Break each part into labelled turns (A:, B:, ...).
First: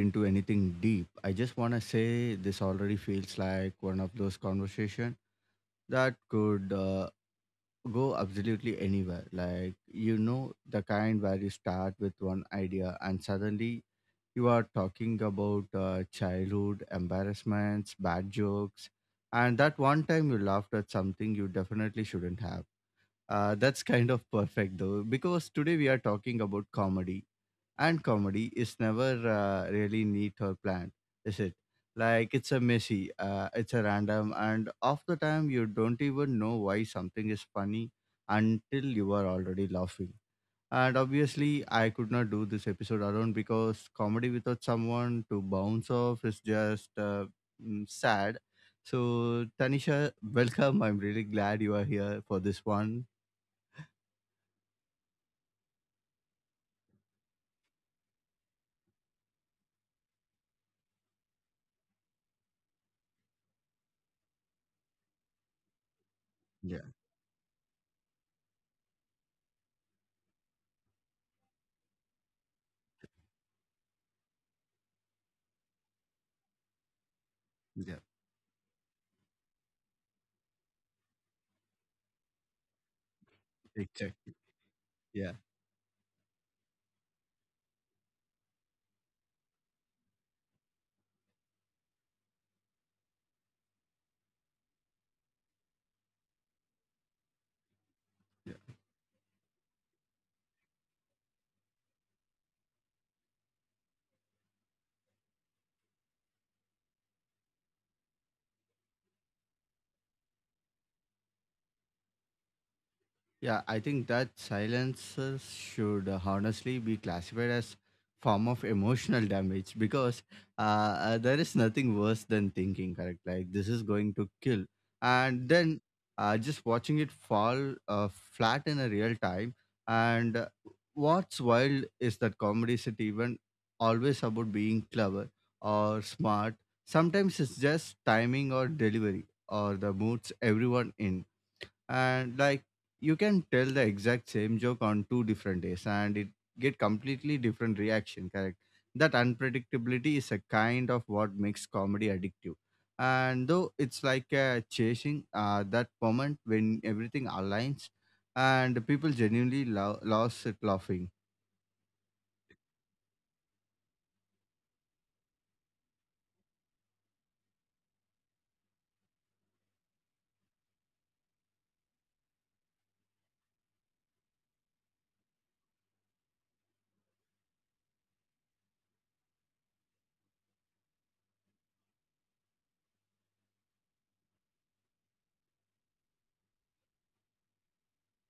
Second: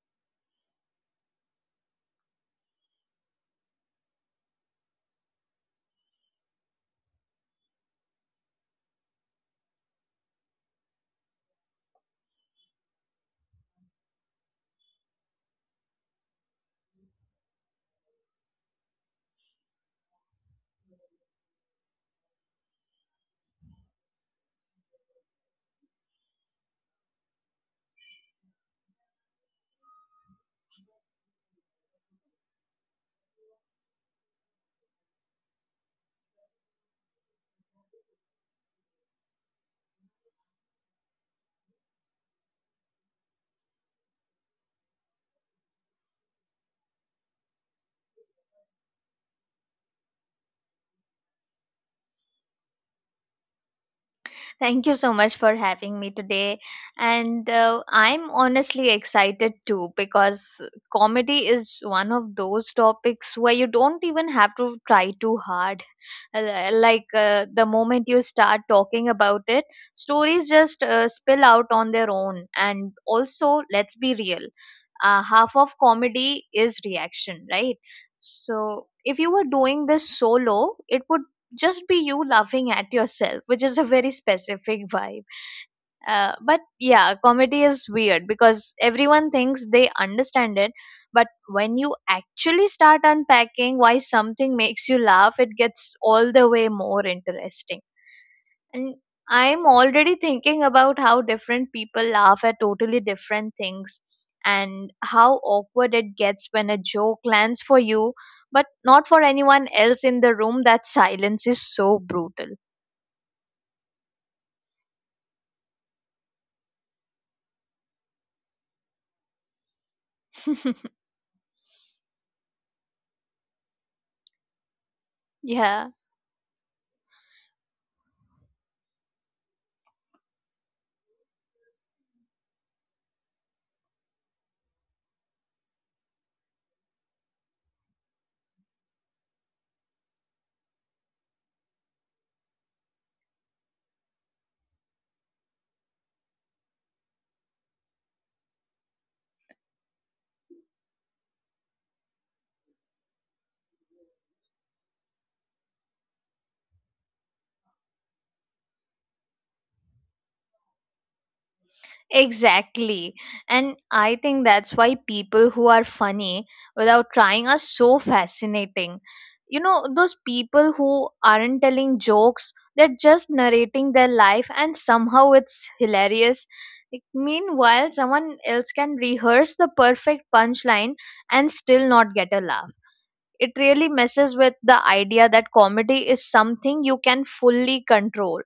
A: into anything deep, I just want to say this already feels like one of those conversation that could go absolutely anywhere. Like, you know, the kind where you start with one idea and suddenly you are talking about childhood embarrassments, bad jokes, and that one time you laughed at something you definitely shouldn't have. That's kind of perfect though, because today we are talking about comedy and comedy is never really neat or planned, is it? Like it's a messy, it's a random, and half the time you don't even know why something is funny until you are already laughing. And obviously, I could not do this episode alone because comedy without someone to bounce off is just sad. So, Tanisha, welcome. I'm really glad you are here for this one.
B: Thank you so much for having me today. And I'm honestly excited too because comedy is one of those topics where you don't even have to try too hard.
A: Yeah,
B: The moment you start talking about it, stories just spill out on their own. And also, let's be real, half of comedy is reaction, right?
A: yeah,
B: So if you were doing this solo, it would just be you laughing at yourself, which is a very
A: exactly.
B: specific vibe.
A: Yeah.
B: But yeah, comedy is weird because everyone thinks they understand it, but when you actually start unpacking why something makes you laugh, it gets all the way more interesting. And I'm already thinking about how different people laugh at totally different things, and how awkward it gets when a joke lands for you but not for anyone else in the room. That silence is so brutal.
A: Yeah, I think that silences should honestly be classified as form of emotional damage because there is nothing worse than thinking, correct? Like this is going to kill, and
B: Yeah.
A: then just watching it fall flat in a real time. And what's wild is that comedy isn't even always about being clever or smart. Sometimes it's just timing or delivery or the moods everyone in, and like you can tell the exact same joke on two different days and it get completely different reaction, correct? That unpredictability is a kind of what makes comedy addictive, and though it's like chasing that moment when everything aligns and people genuinely lost it laughing.
B: Exactly. And I think that's why people who are funny without trying are so fascinating. You know, those people who aren't telling jokes, they're just narrating their life and somehow it's hilarious. Like, meanwhile, someone else can rehearse the perfect punchline and still not get a laugh. It really messes with the idea that comedy is something you can fully control.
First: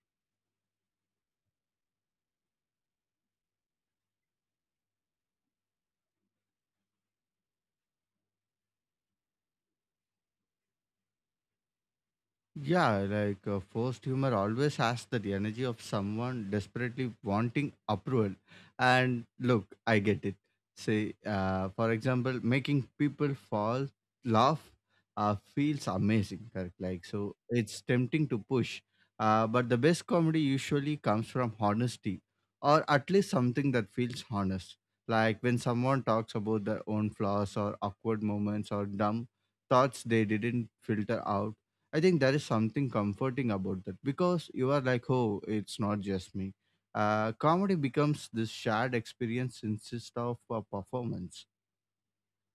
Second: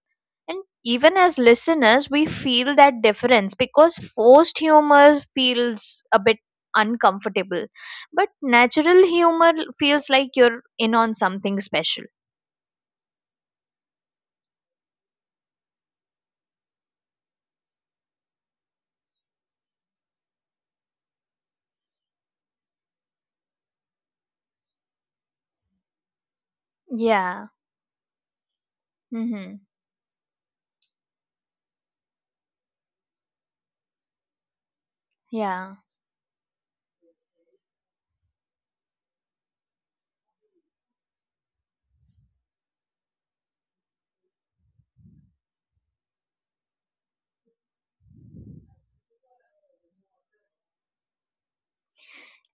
B: And even as listeners, we feel that difference because forced humor feels a bit uncomfortable, but natural humor feels like you're in on something special.
A: Yeah, like forced humor always has that energy of someone desperately wanting approval. And look, I get it. Say, for example, making people fall, laugh, feels amazing. Correct? Like, so
B: Yeah.
A: it's tempting to push.
B: Mm-hmm.
A: But the best comedy usually comes from honesty, or at least something that feels honest. Like when
B: Yeah.
A: someone talks about their own flaws or awkward moments or dumb thoughts they didn't filter out, I think there is something comforting about that because you are like, oh, it's not just me. Comedy becomes this shared experience instead of a performance.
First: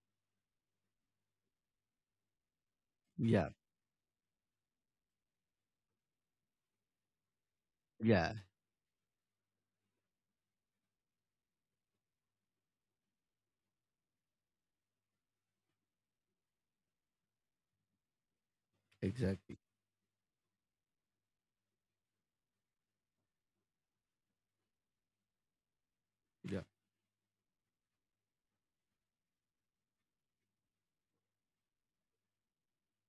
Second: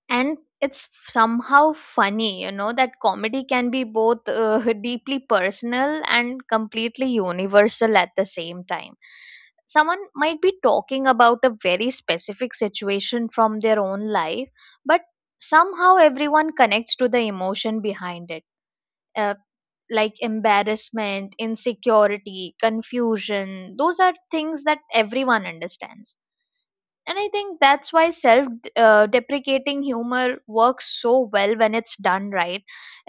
B: And it's somehow funny, you know, that comedy
A: Yeah,
B: can be both deeply personal and completely universal at the
A: yeah,
B: same time. Someone might be talking about a very specific situation from their own life, but somehow everyone connects to the emotion behind it.
A: exactly.
B: uh,
A: Exactly.
B: like embarrassment, insecurity, confusion, those are things that everyone understands.
A: Yeah.
B: And I think that's why self deprecating humor works so well when it's done right.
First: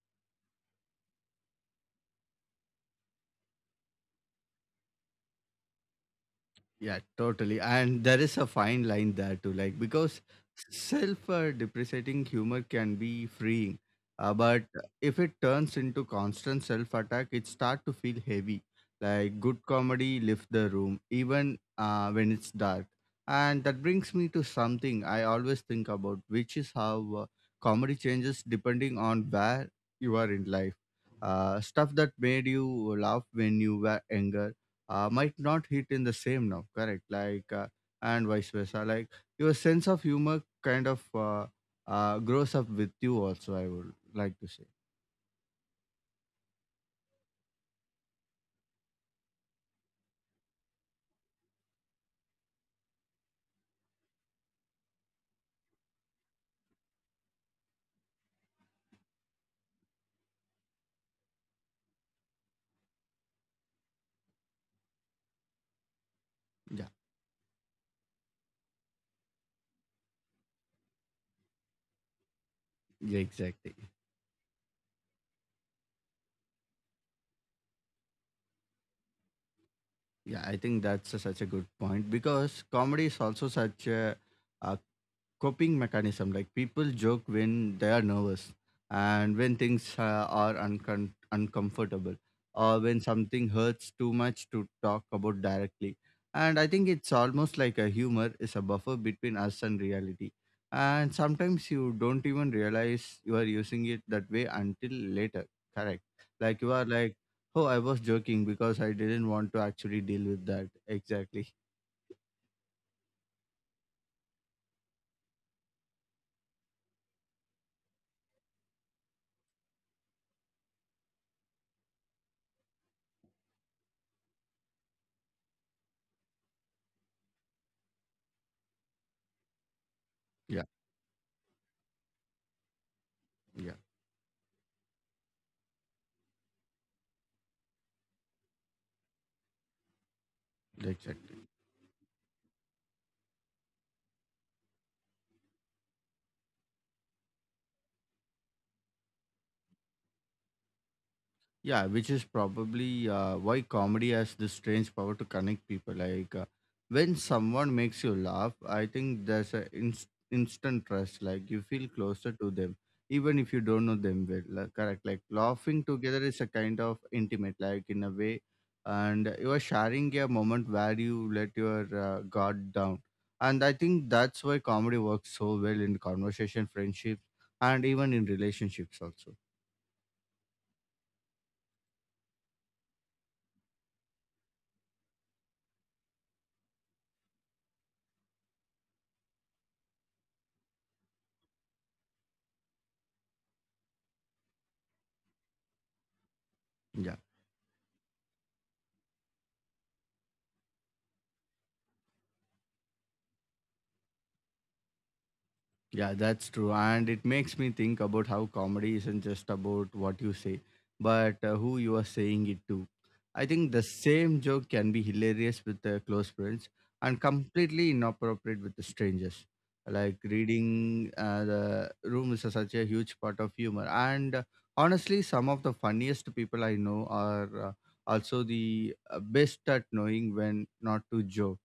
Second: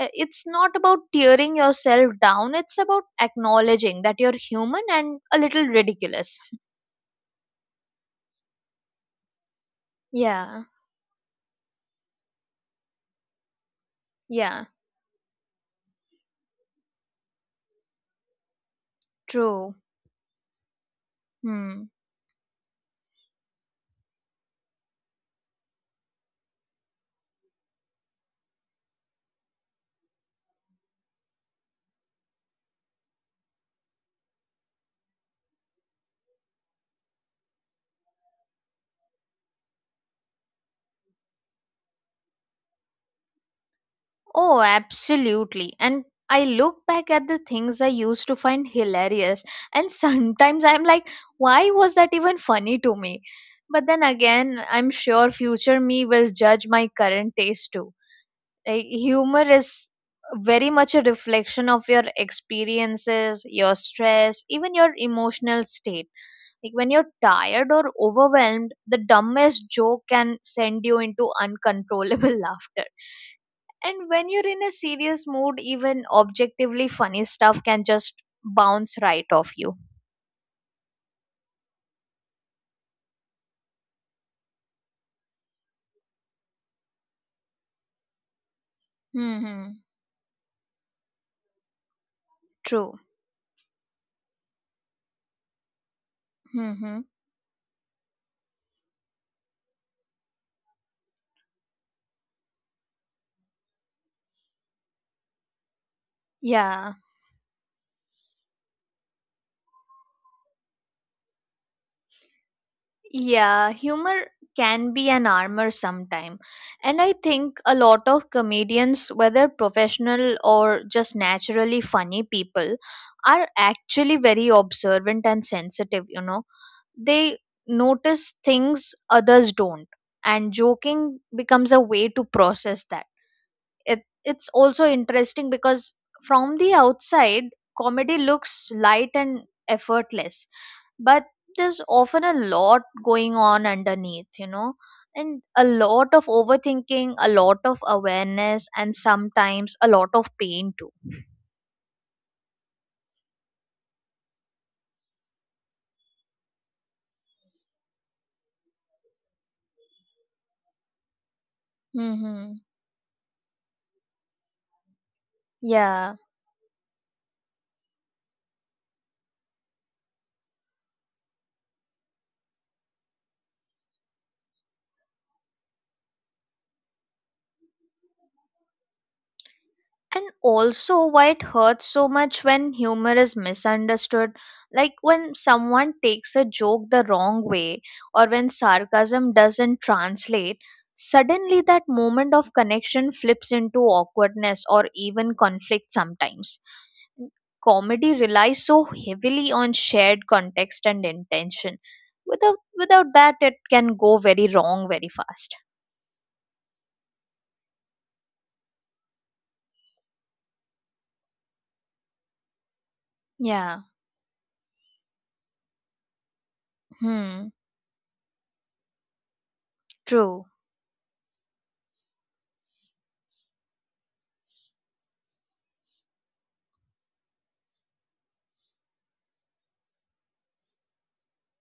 B: It's not about tearing yourself down, it's about acknowledging that you're human and a little ridiculous.
A: Yeah, totally. And there is a fine line there too, like because
B: Yeah.
A: self depreciating humor can be freeing, but
B: Yeah.
A: if it turns into constant self attack, it start to feel heavy. Like good
B: True.
A: comedy lifts the room even
B: Hmm.
A: when it's dark. And that brings me to something I always think about, which is how comedy changes depending on where you are in life. Stuff that made you laugh when you were younger might not hit in the same now, correct? Like and vice versa, like your sense of humor kind of grows up with you also, I would like to
B: Oh
A: say.
B: absolutely. And I look back at the things I used to find hilarious and sometimes I'm like, why was that even funny to me? But then again, I'm sure future me will judge my current taste too. Like, humor is very much a reflection of your experiences, your stress, even your emotional state. Like
A: Yeah,
B: when you're tired or overwhelmed, the dumbest joke can send you into uncontrollable laughter.
A: yeah, exactly.
B: And when you're in a serious mood, even objectively funny stuff can just bounce right off you.
A: Yeah, I think that's a, such a good point because comedy is also such a coping mechanism. Like people joke when they are nervous and when
B: Hmm.
A: things are uncomfortable or when
B: True.
A: something hurts too much to talk about directly. And I think
B: Hmm.
A: it's almost like a humor is a buffer between us and reality, and sometimes you don't even realize you are using it that way until later, correct? Like you are
B: Yeah.
A: like, oh, I was joking because I didn't want to actually deal with that, exactly.
B: Yeah, humor can be an armor sometime. And I think a lot of comedians, whether professional or just naturally funny people, are actually very observant and sensitive, you know. They notice things others don't, and
A: Yeah,
B: joking becomes a way to process that.
A: yeah,
B: It's also interesting because from the outside comedy looks light and effortless, but
A: exactly.
B: there's often a lot going on underneath, you know. And a lot of overthinking, a lot of awareness, and sometimes a lot of pain too.
A: Yeah, which is probably why comedy has this strange power to connect people. Like when someone makes you laugh, I think there's an instant trust. Like you feel closer to
B: Mm-hmm.
A: them, even if you don't know them well. Like, correct. Like laughing
B: Yeah.
A: together is a kind of intimate, like in a way, and you are sharing a moment where you let your guard down. And I think that's why comedy works so well in conversation, friendships, and even in relationships also.
B: And also why it hurts so much when humor is misunderstood. Like when someone takes a joke the wrong way, or when sarcasm doesn't translate, suddenly that moment of connection flips into awkwardness or even conflict sometimes.
A: Yeah.
B: Comedy relies so heavily on shared context and intention. Without that, it can go very wrong very fast.
A: Yeah, that's true. And it makes me think about how comedy isn't just about what you say, but who you are saying it to. I think the
B: Yeah.
A: same joke can be hilarious with close friends and
B: Hmm.
A: completely inappropriate with the strangers. Like
B: True.
A: reading the room is such a huge part of humor. And honestly, some of the funniest people I know are also the best at knowing when not to joke.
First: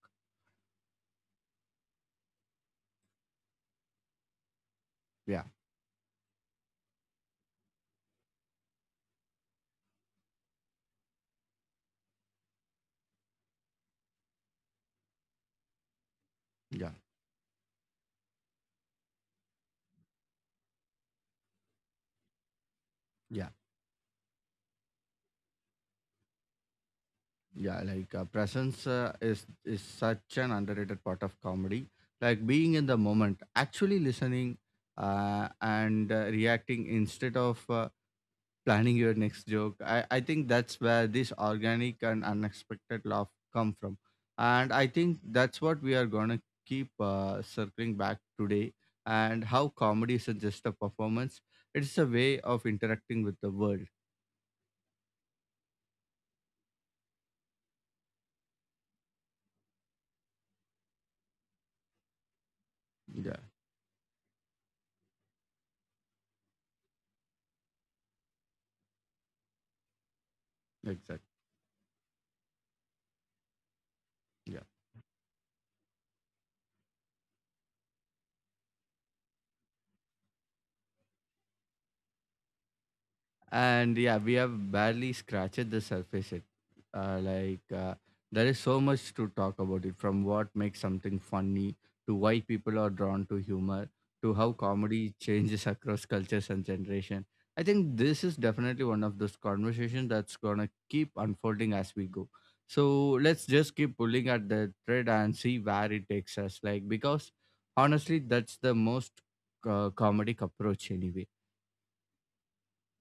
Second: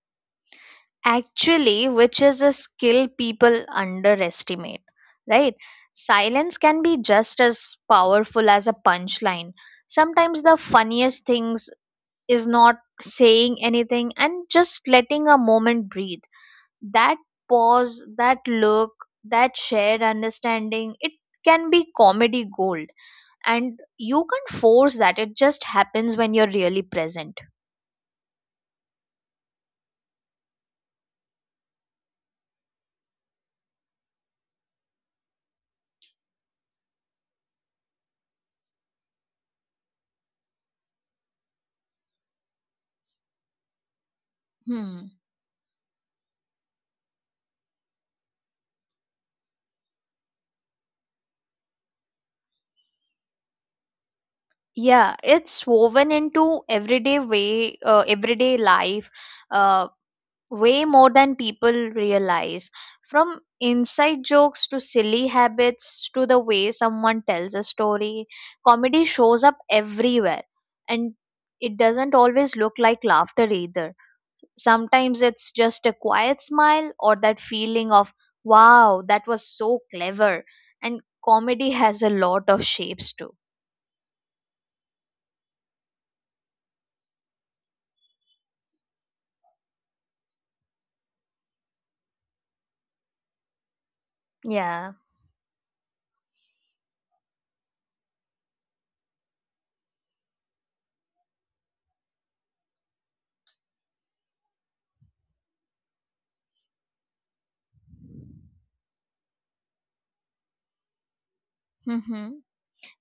B: Actually, which is a skill people underestimate.
A: Yeah,
B: Right? Silence can be just as powerful as a punchline. Sometimes the funniest things is not saying anything and just letting a moment breathe.
A: yeah,
B: That pause, that look, that shared understanding, it can be comedy gold.
A: yeah.
B: And you can't force that, it just happens when you're really present.
A: Yeah, like presence is such an underrated part of comedy. Like being in the moment, actually listening, and reacting instead of planning your next joke. I think that's where this organic and unexpected laugh come from, and I
B: Hmm.
A: think that's what we are gonna keep circling back today. And how comedy isn't just a performance; it's a way of interacting with the world.
B: Yeah, it's woven into everyday way, everyday life, uh, way more than people realize.
A: Yeah,
B: From inside jokes to silly habits to the way someone tells a story, comedy shows up everywhere, and
A: exactly.
B: it doesn't always look like laughter either. Sometimes it's just a quiet smile or that feeling of wow, that was so clever. And comedy has a lot of shapes too.
A: And yeah, we have barely scratched the surface it, uh, like uh, there is so much to talk about it, from what makes something funny to why people are drawn to humor to how
B: Yeah.
A: comedy changes across cultures and generation. I think this is definitely one of those conversations that's gonna keep unfolding as we go, so let's just keep pulling at the thread and see where it takes us, like because honestly that's the most comedic approach anyway.
B: Mm-hmm.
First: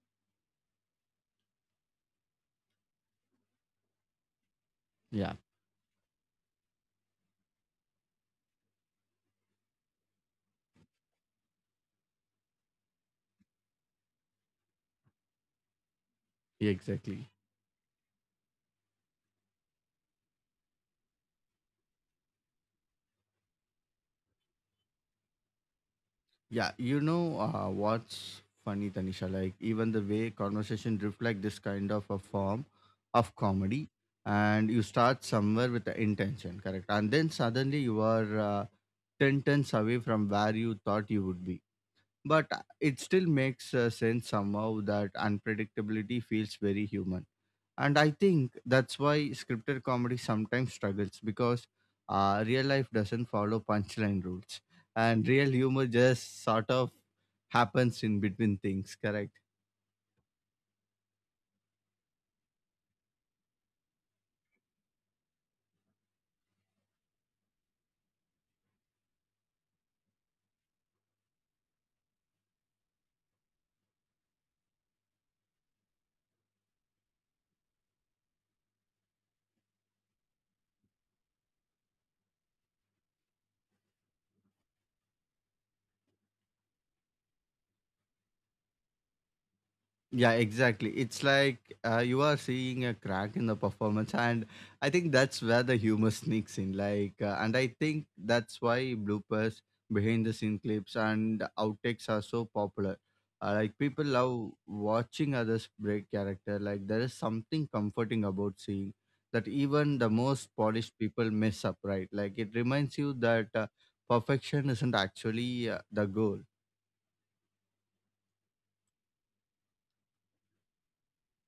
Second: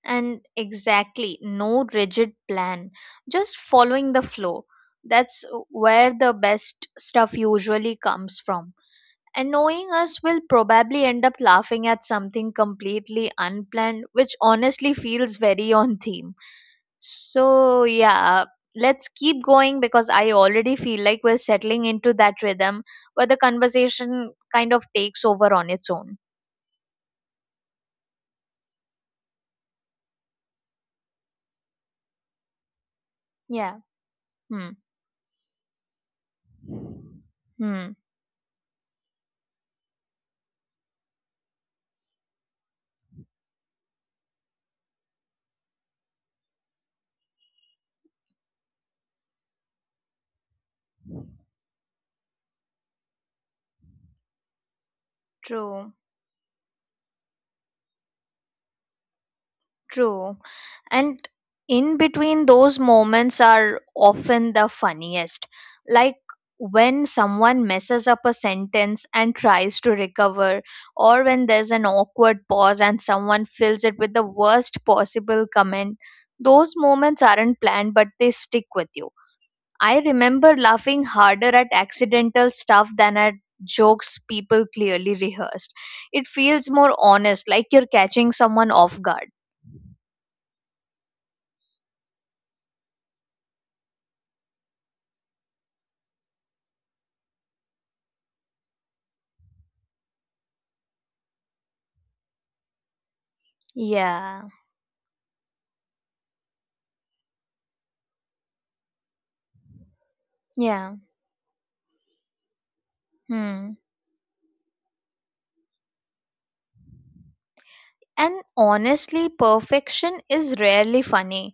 B: And exactly, no rigid plan, just following the flow.
A: Yeah,
B: That's where the best stuff usually comes from. And knowing us will probably end up laughing at something completely unplanned, which honestly feels very on theme.
A: exactly.
B: So, yeah, let's keep going because I already feel like we're settling into that rhythm where the conversation kind of takes over on its own.
A: Yeah, you know what's funny, Tanisha? Like even the way conversation reflect this kind of a form of
B: Yeah.
A: comedy,
B: Hmm.
A: and you start somewhere with the intention, correct? And then suddenly
B: Hmm.
A: you are ten tons away from where you thought you would be. But it still makes sense somehow. That unpredictability feels very human, and I think that's why scripted comedy sometimes struggles because real life doesn't follow punchline rules, and real humor
B: True.
A: just sort of happens in between things, correct?
B: True. And in between those moments are often the funniest. Like when someone messes up a sentence and tries to recover, or when there's an awkward pause and someone fills it with the worst possible comment. Those moments aren't planned, but they stick with you. I remember laughing harder at accidental stuff than at jokes people clearly rehearsed. It feels more honest, like you're catching someone off guard.
A: Yeah, exactly. It's like you are seeing a crack in the performance, and I think that's where the humor sneaks in. Like, and I think that's why bloopers, behind the scene clips, and outtakes are so popular. Like, people
B: Yeah.
A: love watching others break character. Like, there is something comforting about seeing that even the most
B: Yeah.
A: polished people mess up, right? Like, it reminds you that
B: Hmm.
A: perfection isn't actually the goal.
B: And honestly, perfection is rarely funny.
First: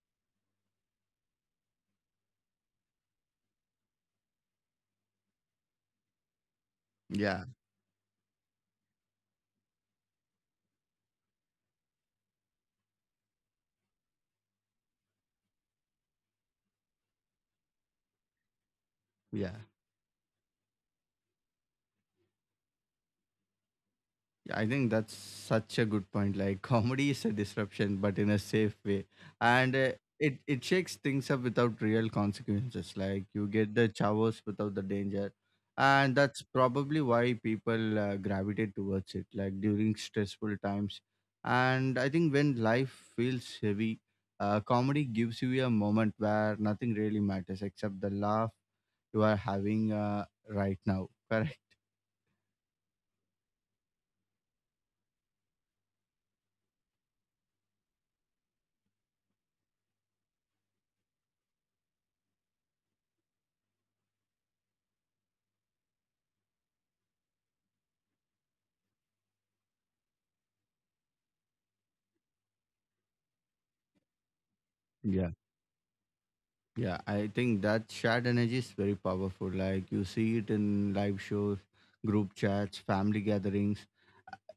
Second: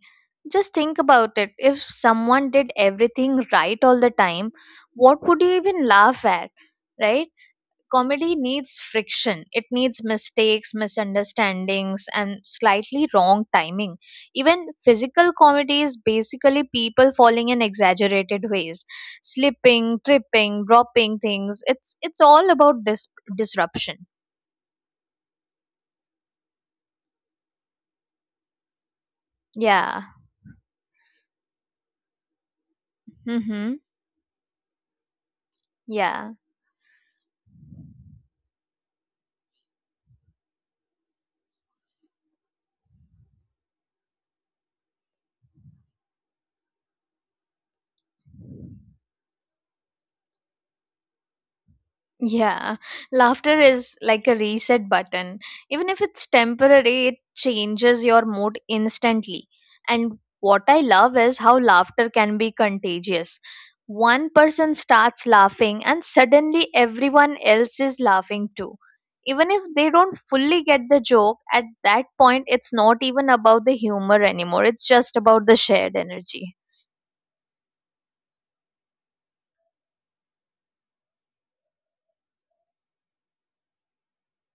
B: Just think about it. If someone did everything right all the time, what would you even laugh at? Right?
A: Yeah,
B: Comedy needs friction. It needs mistakes, misunderstandings, and slightly wrong timing. Even physical comedy is basically people falling in exaggerated ways,
A: yeah.
B: slipping, tripping, dropping things. It's all about disruption.
A: Yeah, I think that's such a good point. Like comedy is a disruption, but in a safe way, and uh,
B: Yeah.
A: it it shakes things up without real consequences. Like you
B: Mm-hmm.
A: get the chavos without the danger, and
B: Yeah.
A: that's probably why people gravitate towards it. Like during stressful times, and I think when life feels heavy, comedy gives you a moment where nothing really matters except the laugh you are having right now.
B: Yeah. Laughter is like a reset button. Even if it's temporary, it changes your mood instantly. And what I love is how laughter can be contagious. One person starts laughing, and suddenly everyone else is laughing too. Even if they don't fully get the joke, at that point, it's not even about the humor anymore. It's just
A: Correct.
B: about the shared energy.
A: Yeah, I think that shared energy is very powerful. Like you see it in live shows, group chats, family gatherings,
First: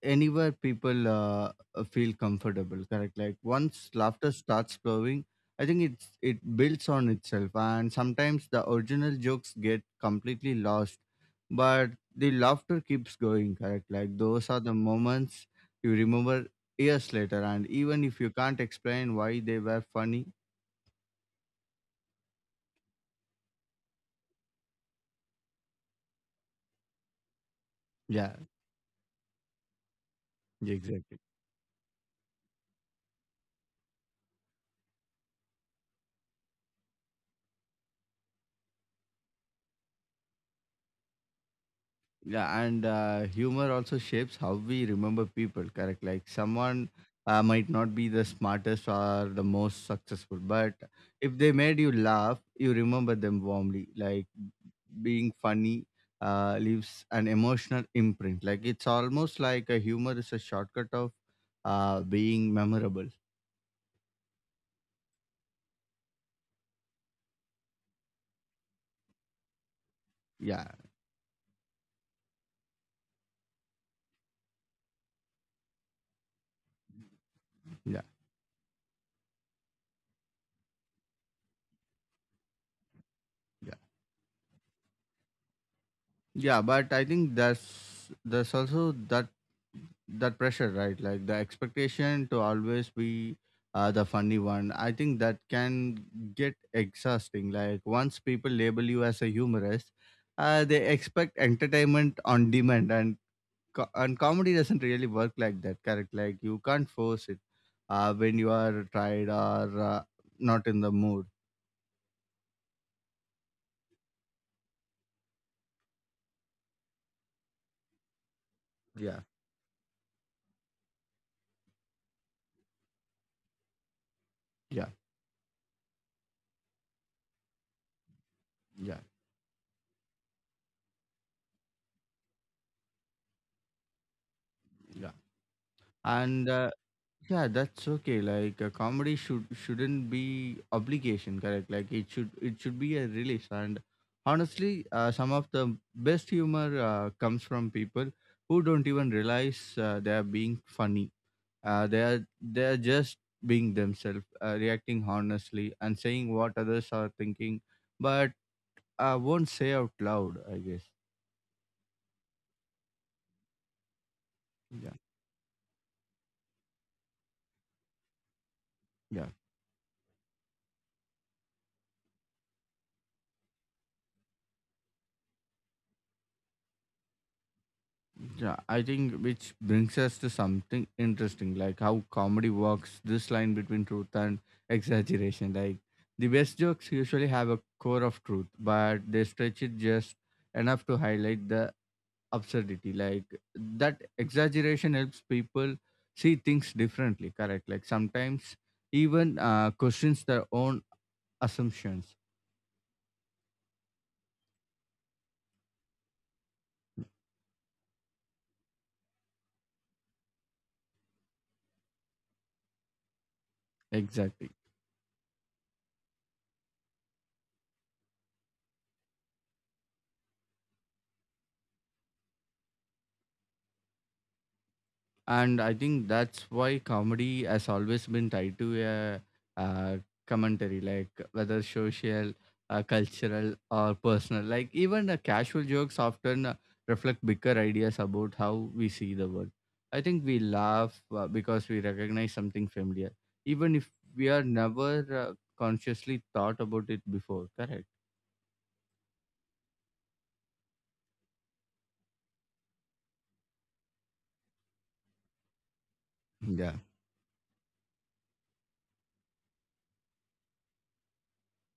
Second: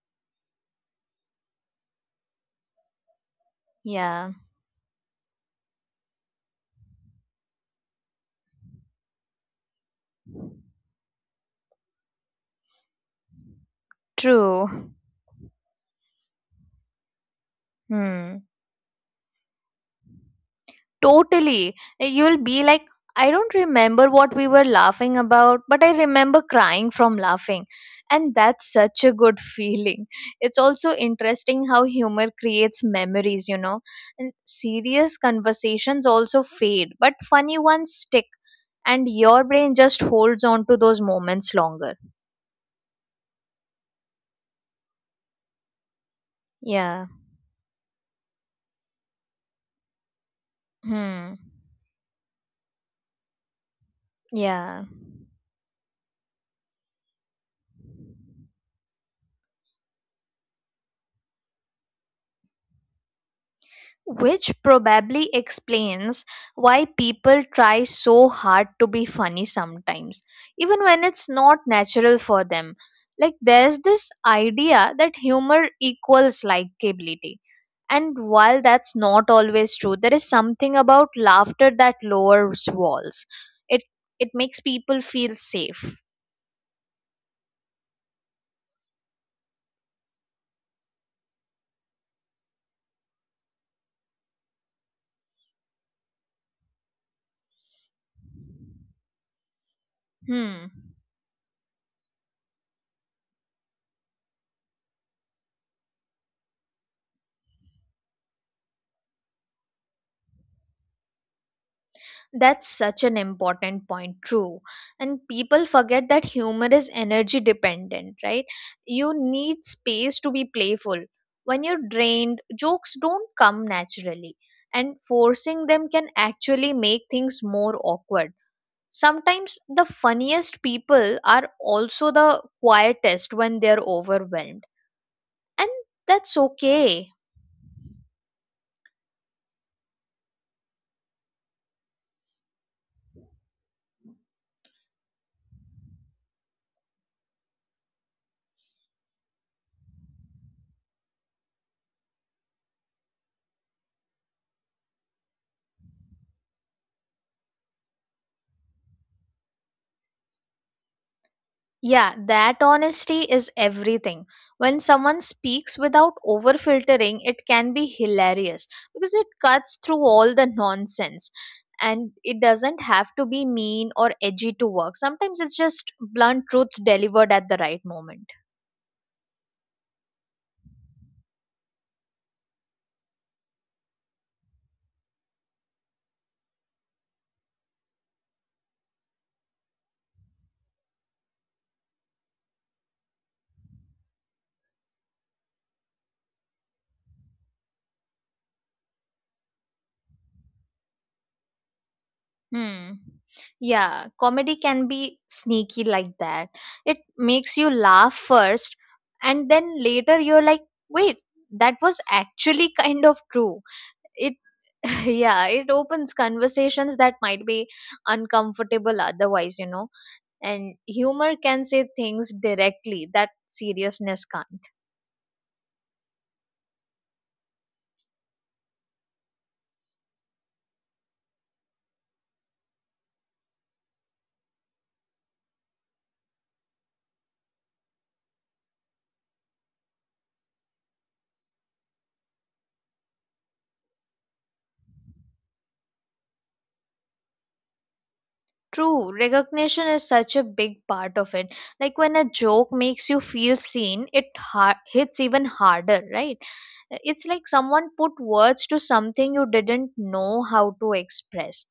A: anywhere people feel comfortable. Correct. Like once laughter
B: Yeah.
A: starts flowing, I think it builds on itself, and sometimes the original jokes get completely lost, but the laughter keeps going. Correct. Like those are the
B: True.
A: moments you remember years later, and even if you
B: Hmm.
A: can't explain why they were funny,
B: Totally. You'll be like, I don't remember what we were laughing about, but I remember crying from laughing.
A: yeah,
B: And that's such a good feeling. It's also
A: exactly.
B: interesting how humor creates memories, you know. And serious conversations also fade, but funny ones stick. And your brain just holds on to those moments longer.
A: Yeah, and humor also shapes how we remember people, correct? Like someone
B: Yeah.
A: might not be the smartest or the most successful, but if
B: Hmm.
A: they made you laugh, you remember them warmly. Like
B: Yeah.
A: being funny leaves an emotional imprint. Like it's almost like a humor is a shortcut of being memorable.
B: Which probably explains why people try so hard to be funny sometimes,
A: Yeah,
B: even when it's not natural for them. Like, there's this idea that humor equals likability.
A: yeah,
B: And while that's not always true, there is something about laughter that lowers walls.
A: yeah.
B: It it makes people feel safe.
A: Yeah, but I think that's there's also that pressure, right? Like the expectation to always be the funny one. I think that can get exhausting. Like once people label you as a humorist,
B: Hmm.
A: they expect entertainment on demand, and and comedy doesn't really work like that. Correct? Like you can't force it when you are tired or not in the mood.
B: That's such an important point, true. And people forget that humor is energy dependent, right? You
A: Yeah,
B: need space to be playful. When you're drained, jokes don't come naturally,
A: yeah,
B: and forcing them can actually make things more awkward.
A: yeah,
B: Sometimes the funniest people are also the quietest when they're overwhelmed,
A: yeah.
B: and that's
A: and
B: okay.
A: Yeah, that's okay. Like a comedy shouldn't be obligation, correct? Like it should be a release. And honestly, some of the best humor comes from people who don't even realize they are being funny. They are just being themselves, reacting honestly and saying what others are thinking, but won't say out loud, I guess.
B: Yeah, that honesty is everything. When
A: Yeah.
B: someone speaks without over filtering, it can be hilarious because it
A: Yeah.
B: cuts through all the nonsense. And it doesn't have to be mean or edgy to work. Sometimes it's just blunt truth delivered at the right moment.
A: Yeah, I think which brings us to something interesting, like how comedy works this line between truth and exaggeration. Like the best jokes usually have a core of truth, but they stretch it just enough to highlight the absurdity. Like that exaggeration helps people see things differently, correct? Like sometimes even questions their own assumptions.
B: Hmm. Yeah, comedy can be sneaky like that. It makes you laugh first, and then later you're like, wait, that was actually kind of true. It
A: Exactly.
B: yeah, it opens conversations that might be uncomfortable otherwise, you know. And humor can say things directly that seriousness can't.
A: And I think that's why comedy has always been tied to a, uh commentary, like whether social, cultural, or personal. Like even casual jokes often reflect bigger ideas about how we see the world. I think we laugh because we recognize something familiar, even if we are never consciously thought about it before. Correct.
B: True, recognition is such a big part of it. Like when a joke makes you feel seen, it hits even harder, right?
A: Yeah.
B: It's like someone put words to something you didn't know how to express,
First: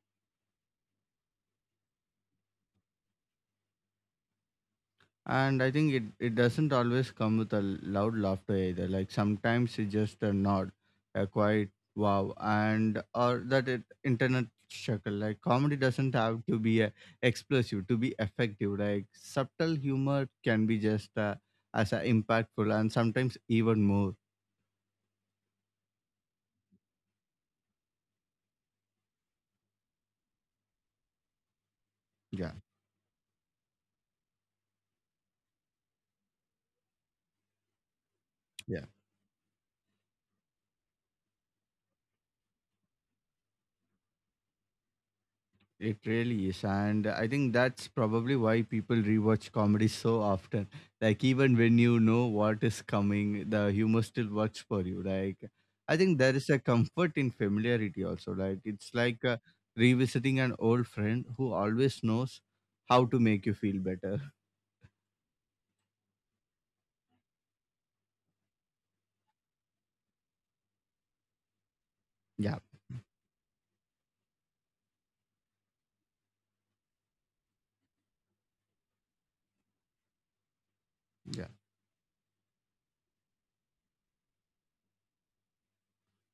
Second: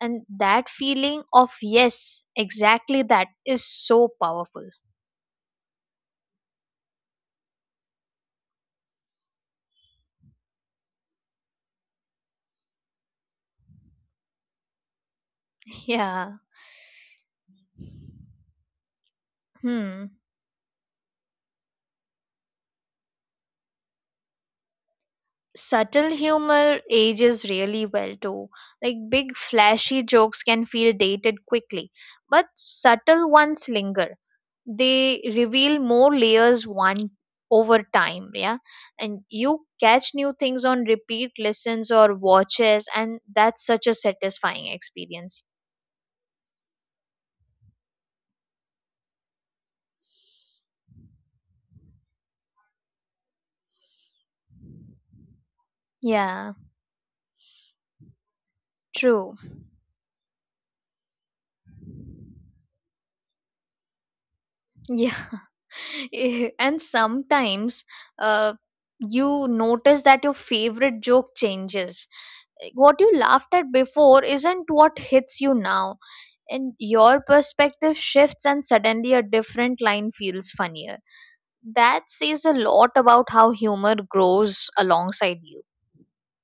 B: and that feeling of yes, exactly that, is so powerful.
A: And I think it doesn't always come with a loud laughter either. Like sometimes it's just a nod, a quiet wow, and or that internet chuckle. Like comedy doesn't
B: Yeah.
A: have to be explosive to be effective. Like subtle
B: Hmm.
A: humor can be just as impactful and sometimes even more.
B: Subtle humor ages really well too. Like big flashy jokes can feel dated quickly, but
A: Yeah.
B: subtle ones linger. They reveal more layers one over time, yeah. And you catch new things on repeat listens or watches, and that's such a satisfying experience.
A: It really is, and I think that's probably why people rewatch comedy so often. Like even when you know what is coming, the humor still works for you. Like I think there
B: Yeah,
A: is a comfort in familiarity also. Like it's like
B: true.
A: revisiting an old friend who always knows how to make you feel better.
B: Yeah. Eh, and sometimes uh, you notice that your favorite joke changes.
A: Yeah,
B: What you laughed at before isn't what hits you now, and your perspective shifts and suddenly a different line feels funnier.
A: yeah.
B: That says a lot about how humor grows alongside you.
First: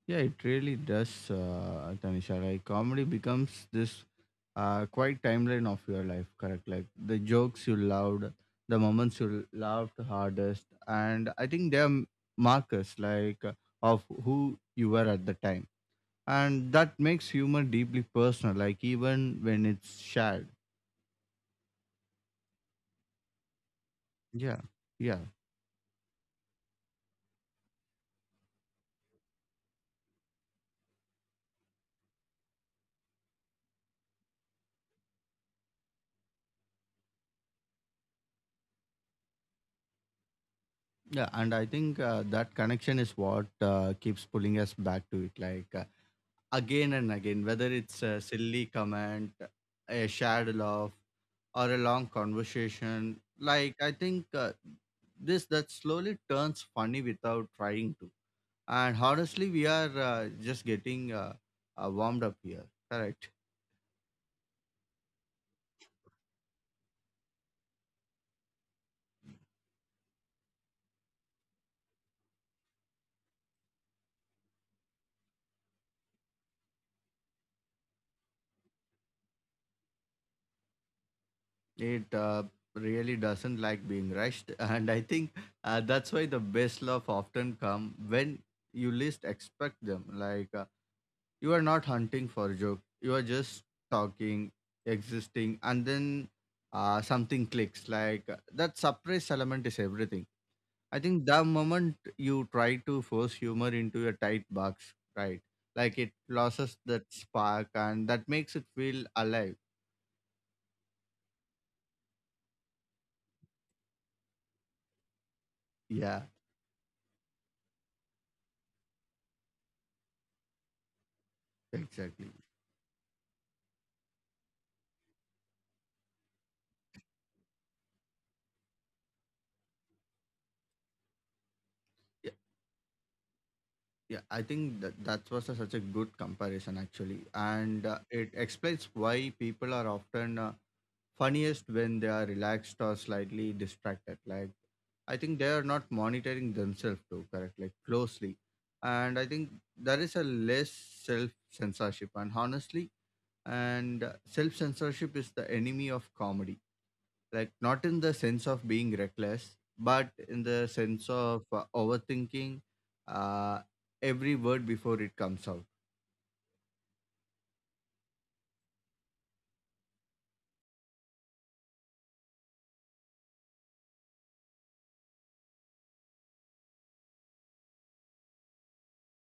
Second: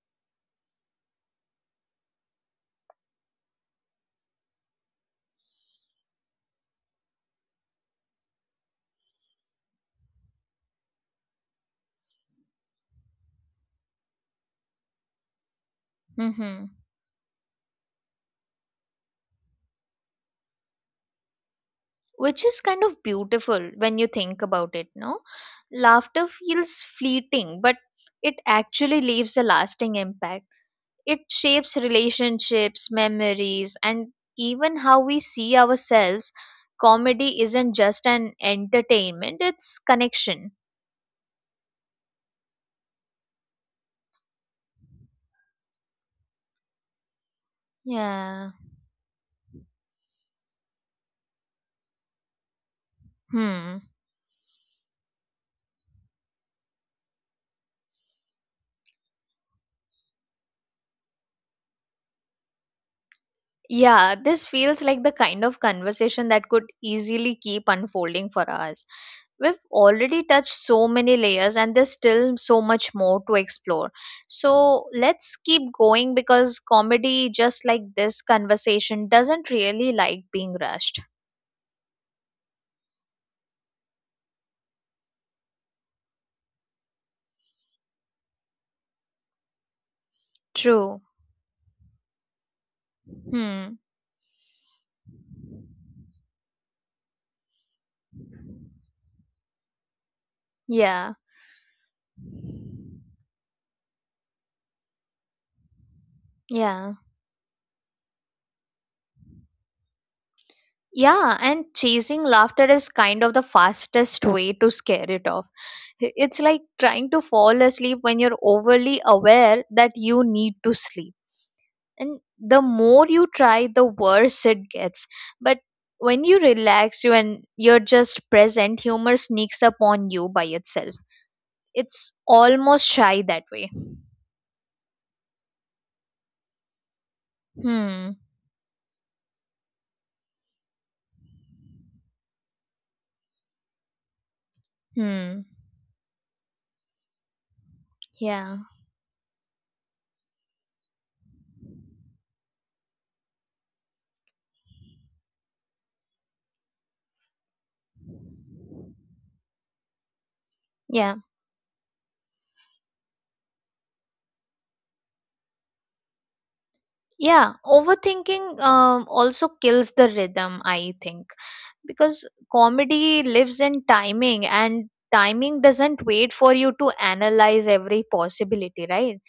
A: Yeah, it really does, Tanisha. Like comedy becomes this quite timeline of your life, correct? Like the jokes you loved, the moments you laughed hardest, and I think they are markers like of who you were at the time,
B: Hmm.
A: and that makes humor deeply personal. Like even when it's shared.
B: Which is kind of beautiful when you think
A: Yeah,
B: about it, no?
A: yeah,
B: Laughter feels fleeting, but it actually leaves a lasting impact. It shapes relationships, memories, and even how we see ourselves. Comedy isn't just an entertainment, it's connection.
A: yeah. And I think that connection is what keeps pulling us back to it. Like. Again and again, whether it's a
B: Yeah.
A: silly comment, a shared laugh, or a long conversation. Like,
B: Hmm.
A: I think this that slowly turns funny without trying to. And honestly, we are just getting warmed up here. Correct.
B: Yeah, this feels like the kind of conversation that could easily keep unfolding for us. We've already touched so many layers, and there's still so much more to explore. So let's keep going because comedy, just like this conversation, doesn't really like being rushed.
A: It really doesn't like being rushed. And I think that's why the best love often come when you least expect them. Like,
B: True.
A: you are not hunting for a joke. You are just
B: Hmm.
A: talking, existing, and then something clicks. Like that surprise element is everything. I
B: Yeah.
A: think the moment you try to force humor into a tight box, right? Like it loses
B: Yeah.
A: that spark and that makes it feel alive.
B: Yeah. And chasing laughter is kind of the fastest way to scare it off. I-
A: Yeah,
B: It's like trying to fall asleep when you're overly aware that you need to sleep. And
A: exactly.
B: the more you try, the worse it gets. But when you relax, you and you're just present, humor sneaks up on you by itself. It's
A: Yeah,
B: almost shy that way.
A: yeah. I think that was such a good comparison actually, and
B: Hmm.
A: it explains why people are often funniest when they are relaxed or slightly distracted. Like I think
B: Hmm.
A: they are not monitoring themselves too correctly, closely.
B: Yeah.
A: And I think there is a less self censorship. And honestly, and self censorship is the enemy of comedy. Like, not in the sense of being reckless, but in the sense
B: Yeah.
A: of overthinking uh, every word before it comes out.
B: Yeah, overthinking also kills the rhythm, I think, because comedy lives in timing and timing doesn't wait for you to analyze every possibility, right?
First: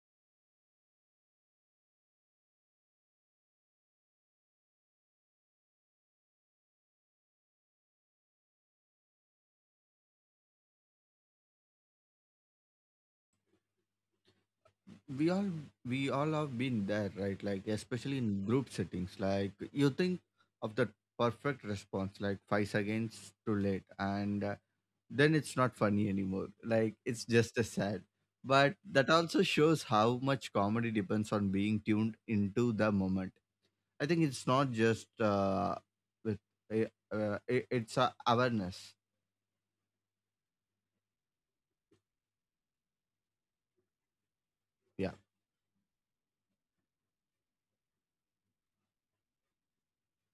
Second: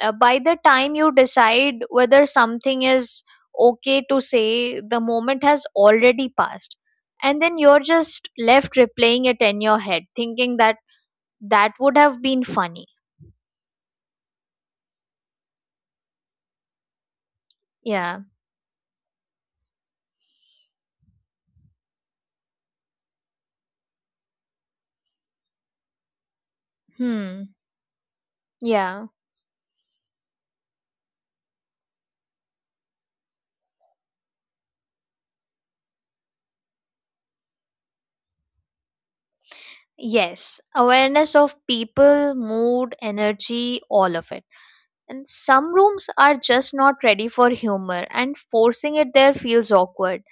B: By the time you decide whether something is okay to say, the moment has already passed. And then you're just left replaying it in your head, thinking that that would have been funny.
A: We all we all have been there, right? Like especially
B: Yeah.
A: in group settings, like you think of the perfect response like 5 seconds too late, and then it's not funny anymore, like it's
B: Hmm.
A: just a sad. But
B: Yeah.
A: that also shows how much comedy depends on being tuned into the moment. I think it's not just with it's a awareness.
B: Yes, awareness of people, mood, energy, all of it.
A: Yeah,
B: And some rooms are just not ready for humor, and forcing it there feels awkward.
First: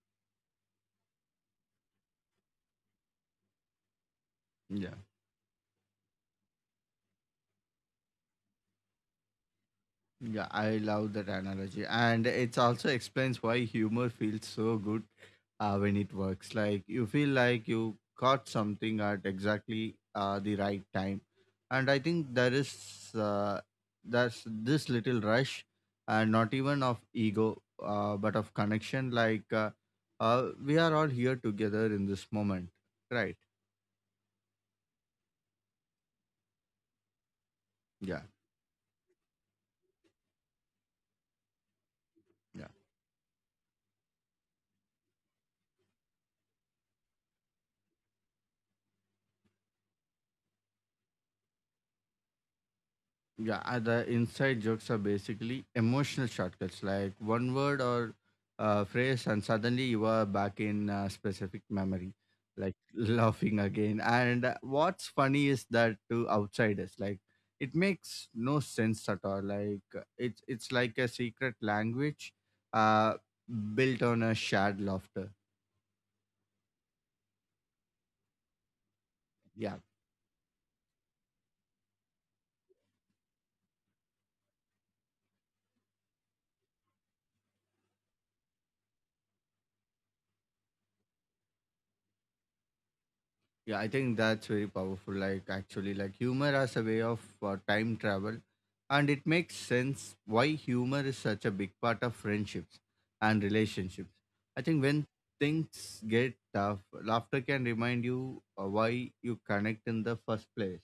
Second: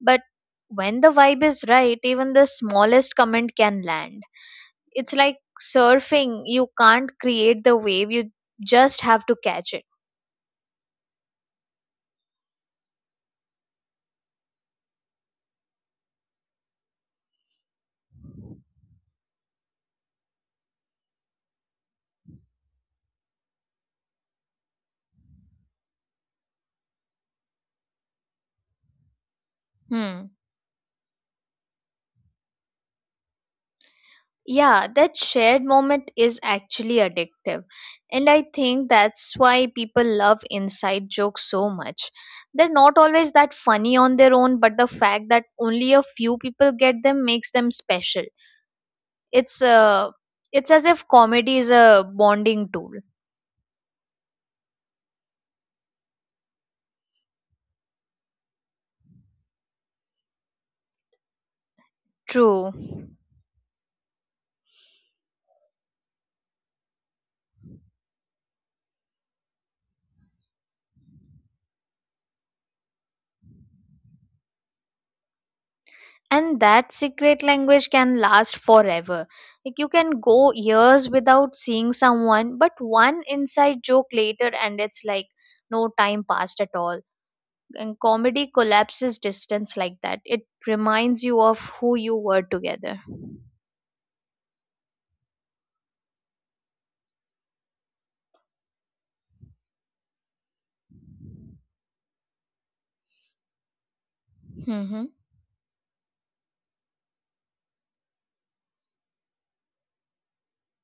B: But when the vibe is right, even the smallest comment can land.
A: yeah.
B: It's like surfing, you can't create the wave, you just have to catch it.
A: Yeah, I love that analogy. And it also explains why humor feels so good when it works. Like you feel like you caught something at exactly the right time. And I think there's this little rush, and not even of ego, but of connection. Like
B: Hmm.
A: we are all here together in this moment, right?
B: Yeah, that shared moment is actually addictive.
A: Yeah.
B: And I think that's why people love inside jokes so much.
A: Yeah.
B: They're not always that funny on their own, but the fact that only a few people get them makes them special. It's uh, it's as if comedy is a bonding tool.
A: Yeah, the inside jokes are basically emotional shortcuts, like one word or phrase, and suddenly you are back in specific memory,
B: True.
A: like laughing again. And what's funny is that to outsiders, like it makes no sense at all. Like it's like a secret language, uh, built on a shared laughter.
B: And that secret language can last forever.
A: Yeah.
B: Like you can go years without seeing someone, but one inside joke later and it's like no time passed at all. And comedy collapses distance like that. It reminds you of who you were together.
A: Yeah, I think that's very powerful. Like, actually, like humor as a way of time travel, and it makes sense why humor is such a big part of friendships and relationships. I think when
B: Hmm.
A: things get tough, laughter can remind you why you connect in the first place.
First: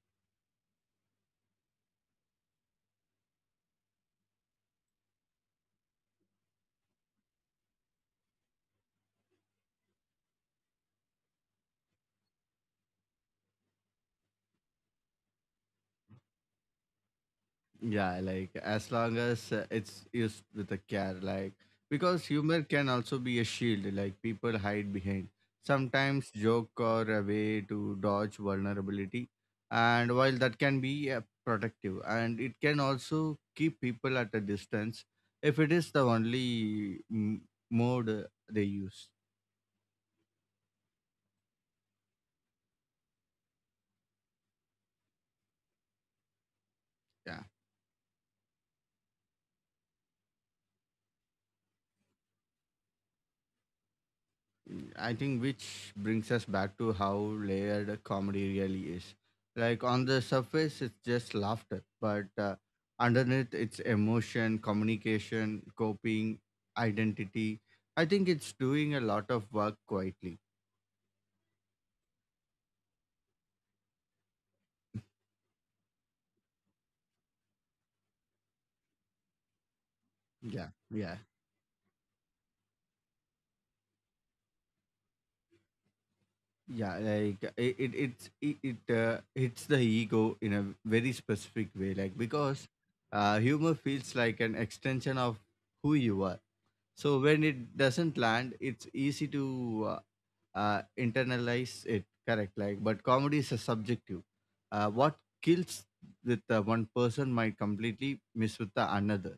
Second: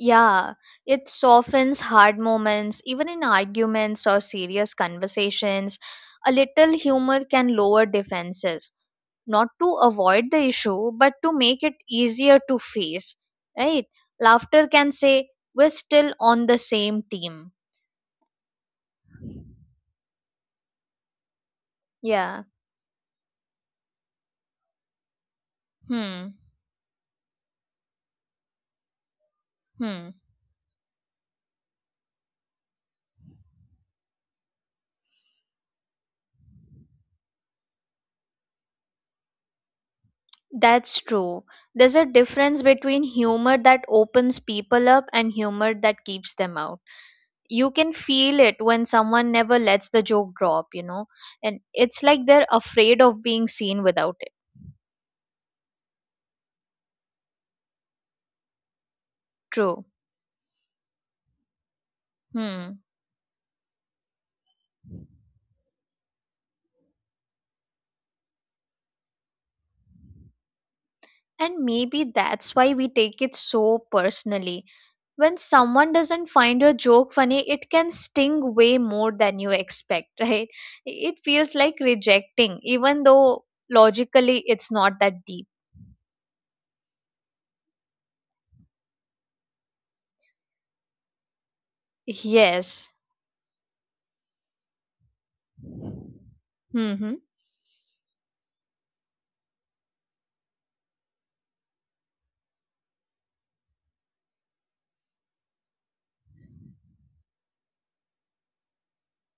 B: Yeah, it softens hard moments, even in arguments or serious conversations. A little humor can lower defenses, not to avoid the issue, but to make it easier to face, right? Laughter can say, we're still on the same team.
A: Yeah, like as long as it's used with a care, like because
B: Yeah.
A: humor can also be a shield, like people hide behind. Sometimes
B: Hmm.
A: joke are a way to dodge vulnerability,
B: Hmm.
A: and while that can be protective, and it can also keep people at a distance if it is the only mode they use.
B: That's true. There's a difference between humor that opens people up and humor that keeps them out.
A: Yeah.
B: You can feel it when someone never lets the joke drop, you know, and it's like they're afraid of being seen without it.
A: I think which brings us back to how layered comedy really is. Like
B: True.
A: on the surface, it's just laughter, but
B: Hmm.
A: underneath, it's emotion, communication, coping, identity. I think it's doing a lot of work quietly.
B: And maybe that's why we take it so personally. When someone doesn't find your joke funny, it can sting way more than you expect, right?
A: Yeah,
B: It
A: yeah,
B: feels like rejecting, even though logically it's not that deep.
A: yeah. Like it hits the ego in a very specific way. Like because
B: Yes.
A: humor feels like an extension of who you are.
B: Mm-hmm.
A: So when it doesn't land, it's easy to internalize it. Correct, like, but comedy is a subjective. What kills with one person might completely miss with the another.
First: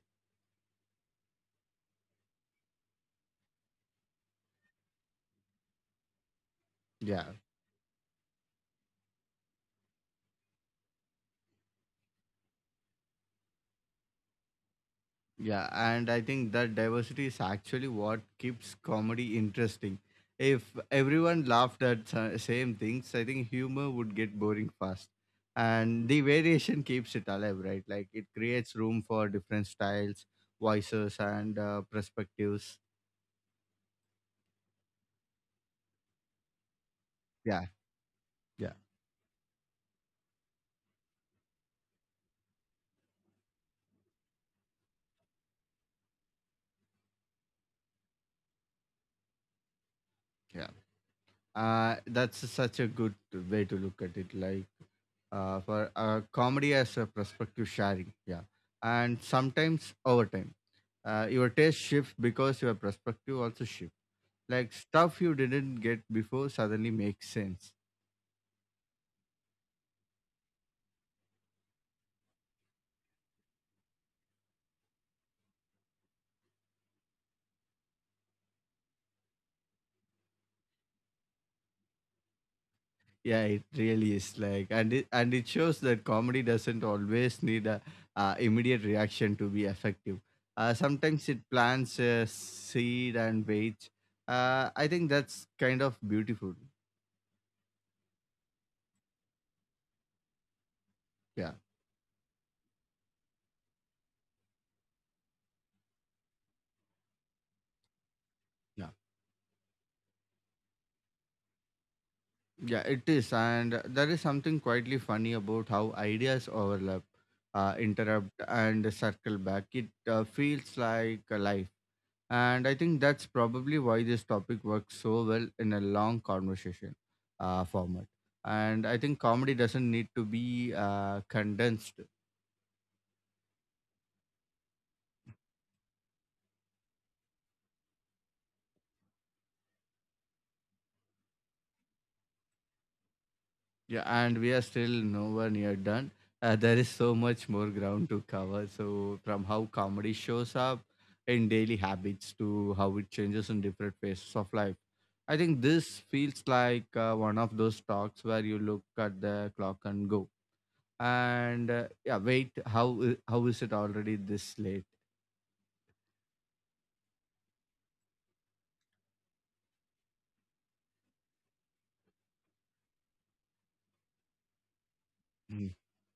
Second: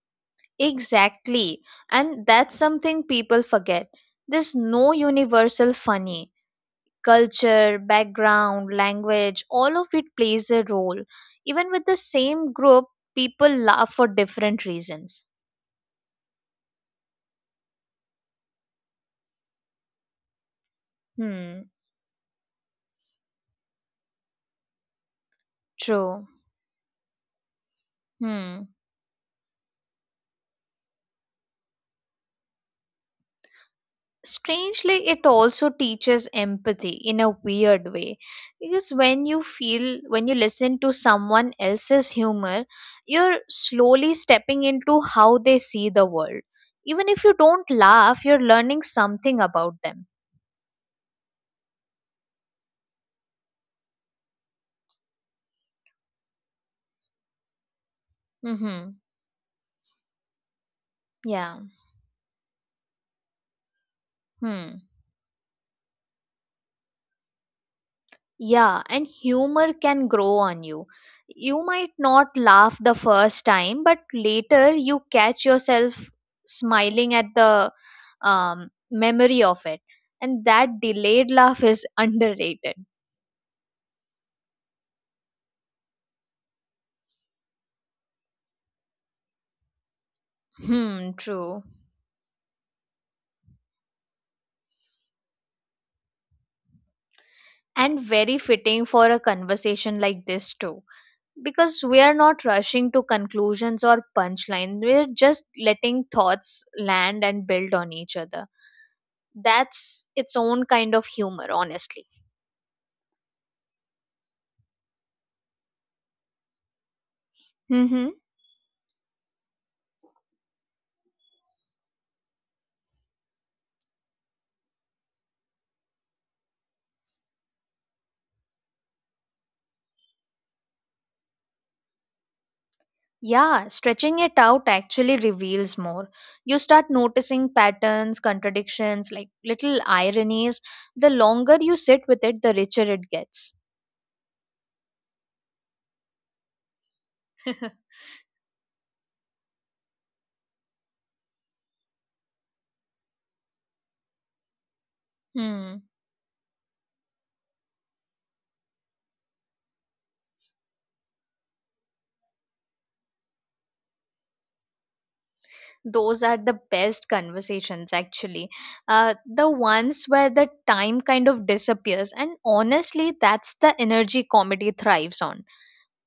B: Exactly. And that's something people forget. There's no universal funny.
A: Yeah.
B: Culture, background, language, all of it plays a role. Even with the same group, people laugh for different reasons.
A: Yeah, and I think that diversity is actually what keeps comedy interesting. If everyone
B: Hmm.
A: laughed at same things, I think humor would get boring fast. And the
B: True.
A: variation keeps it alive, right? Like it
B: Hmm.
A: creates room for different styles, voices, and perspectives.
B: Strangely it also teaches empathy in a
A: Yeah,
B: weird way
A: yeah,
B: because when you feel when you listen to someone else's humor you're slowly stepping into how they see the world even if you don't laugh you're learning something about them.
A: yeah. That's such a good way to look at it. Like for comedy as a perspective sharing. Yeah,
B: Mhm.
A: and sometimes over time. Your
B: Yeah.
A: taste shifts because your perspective also shifts. Like
B: Hmm.
A: stuff you didn't get before suddenly makes sense.
B: Yeah, and humor can grow on you. You might not laugh the first time, but later you catch yourself smiling at the memory of it. And that delayed laugh is underrated.
A: Yeah, it really is. Like and it shows that comedy doesn't always need a immediate reaction to be effective.
B: Hmm,
A: Sometimes it
B: true.
A: plants a seed and waits. I think that's kind of beautiful.
B: And very fitting for a conversation like this, too.
A: Yeah,
B: Because we are not rushing to conclusions or punchlines, we're just letting thoughts land and build on each other.
A: yeah.
B: That's its own kind of humor, honestly.
A: Yeah, it is. And there is something quietly funny about how ideas overlap,
B: Mm-hmm.
A: interrupt, and circle back. It feels like a life. And I think that's probably why this topic works so well in a long conversation format. And I think comedy doesn't need to be condensed.
B: Yeah, stretching it out actually reveals more. You start noticing patterns, contradictions, like little ironies. The longer you sit with it, the richer it gets.
A: Yeah, and we are still nowhere near done. There is so much more ground to cover. So, from how comedy shows up in daily habits to how it changes in different phases of life. I think
B: Hmm.
A: this feels like one of those talks where you look at the clock and go, and yeah, wait, how is it already this late?
B: Those are the best conversations, actually. The ones where the time kind of disappears. And honestly, that's the energy comedy thrives on.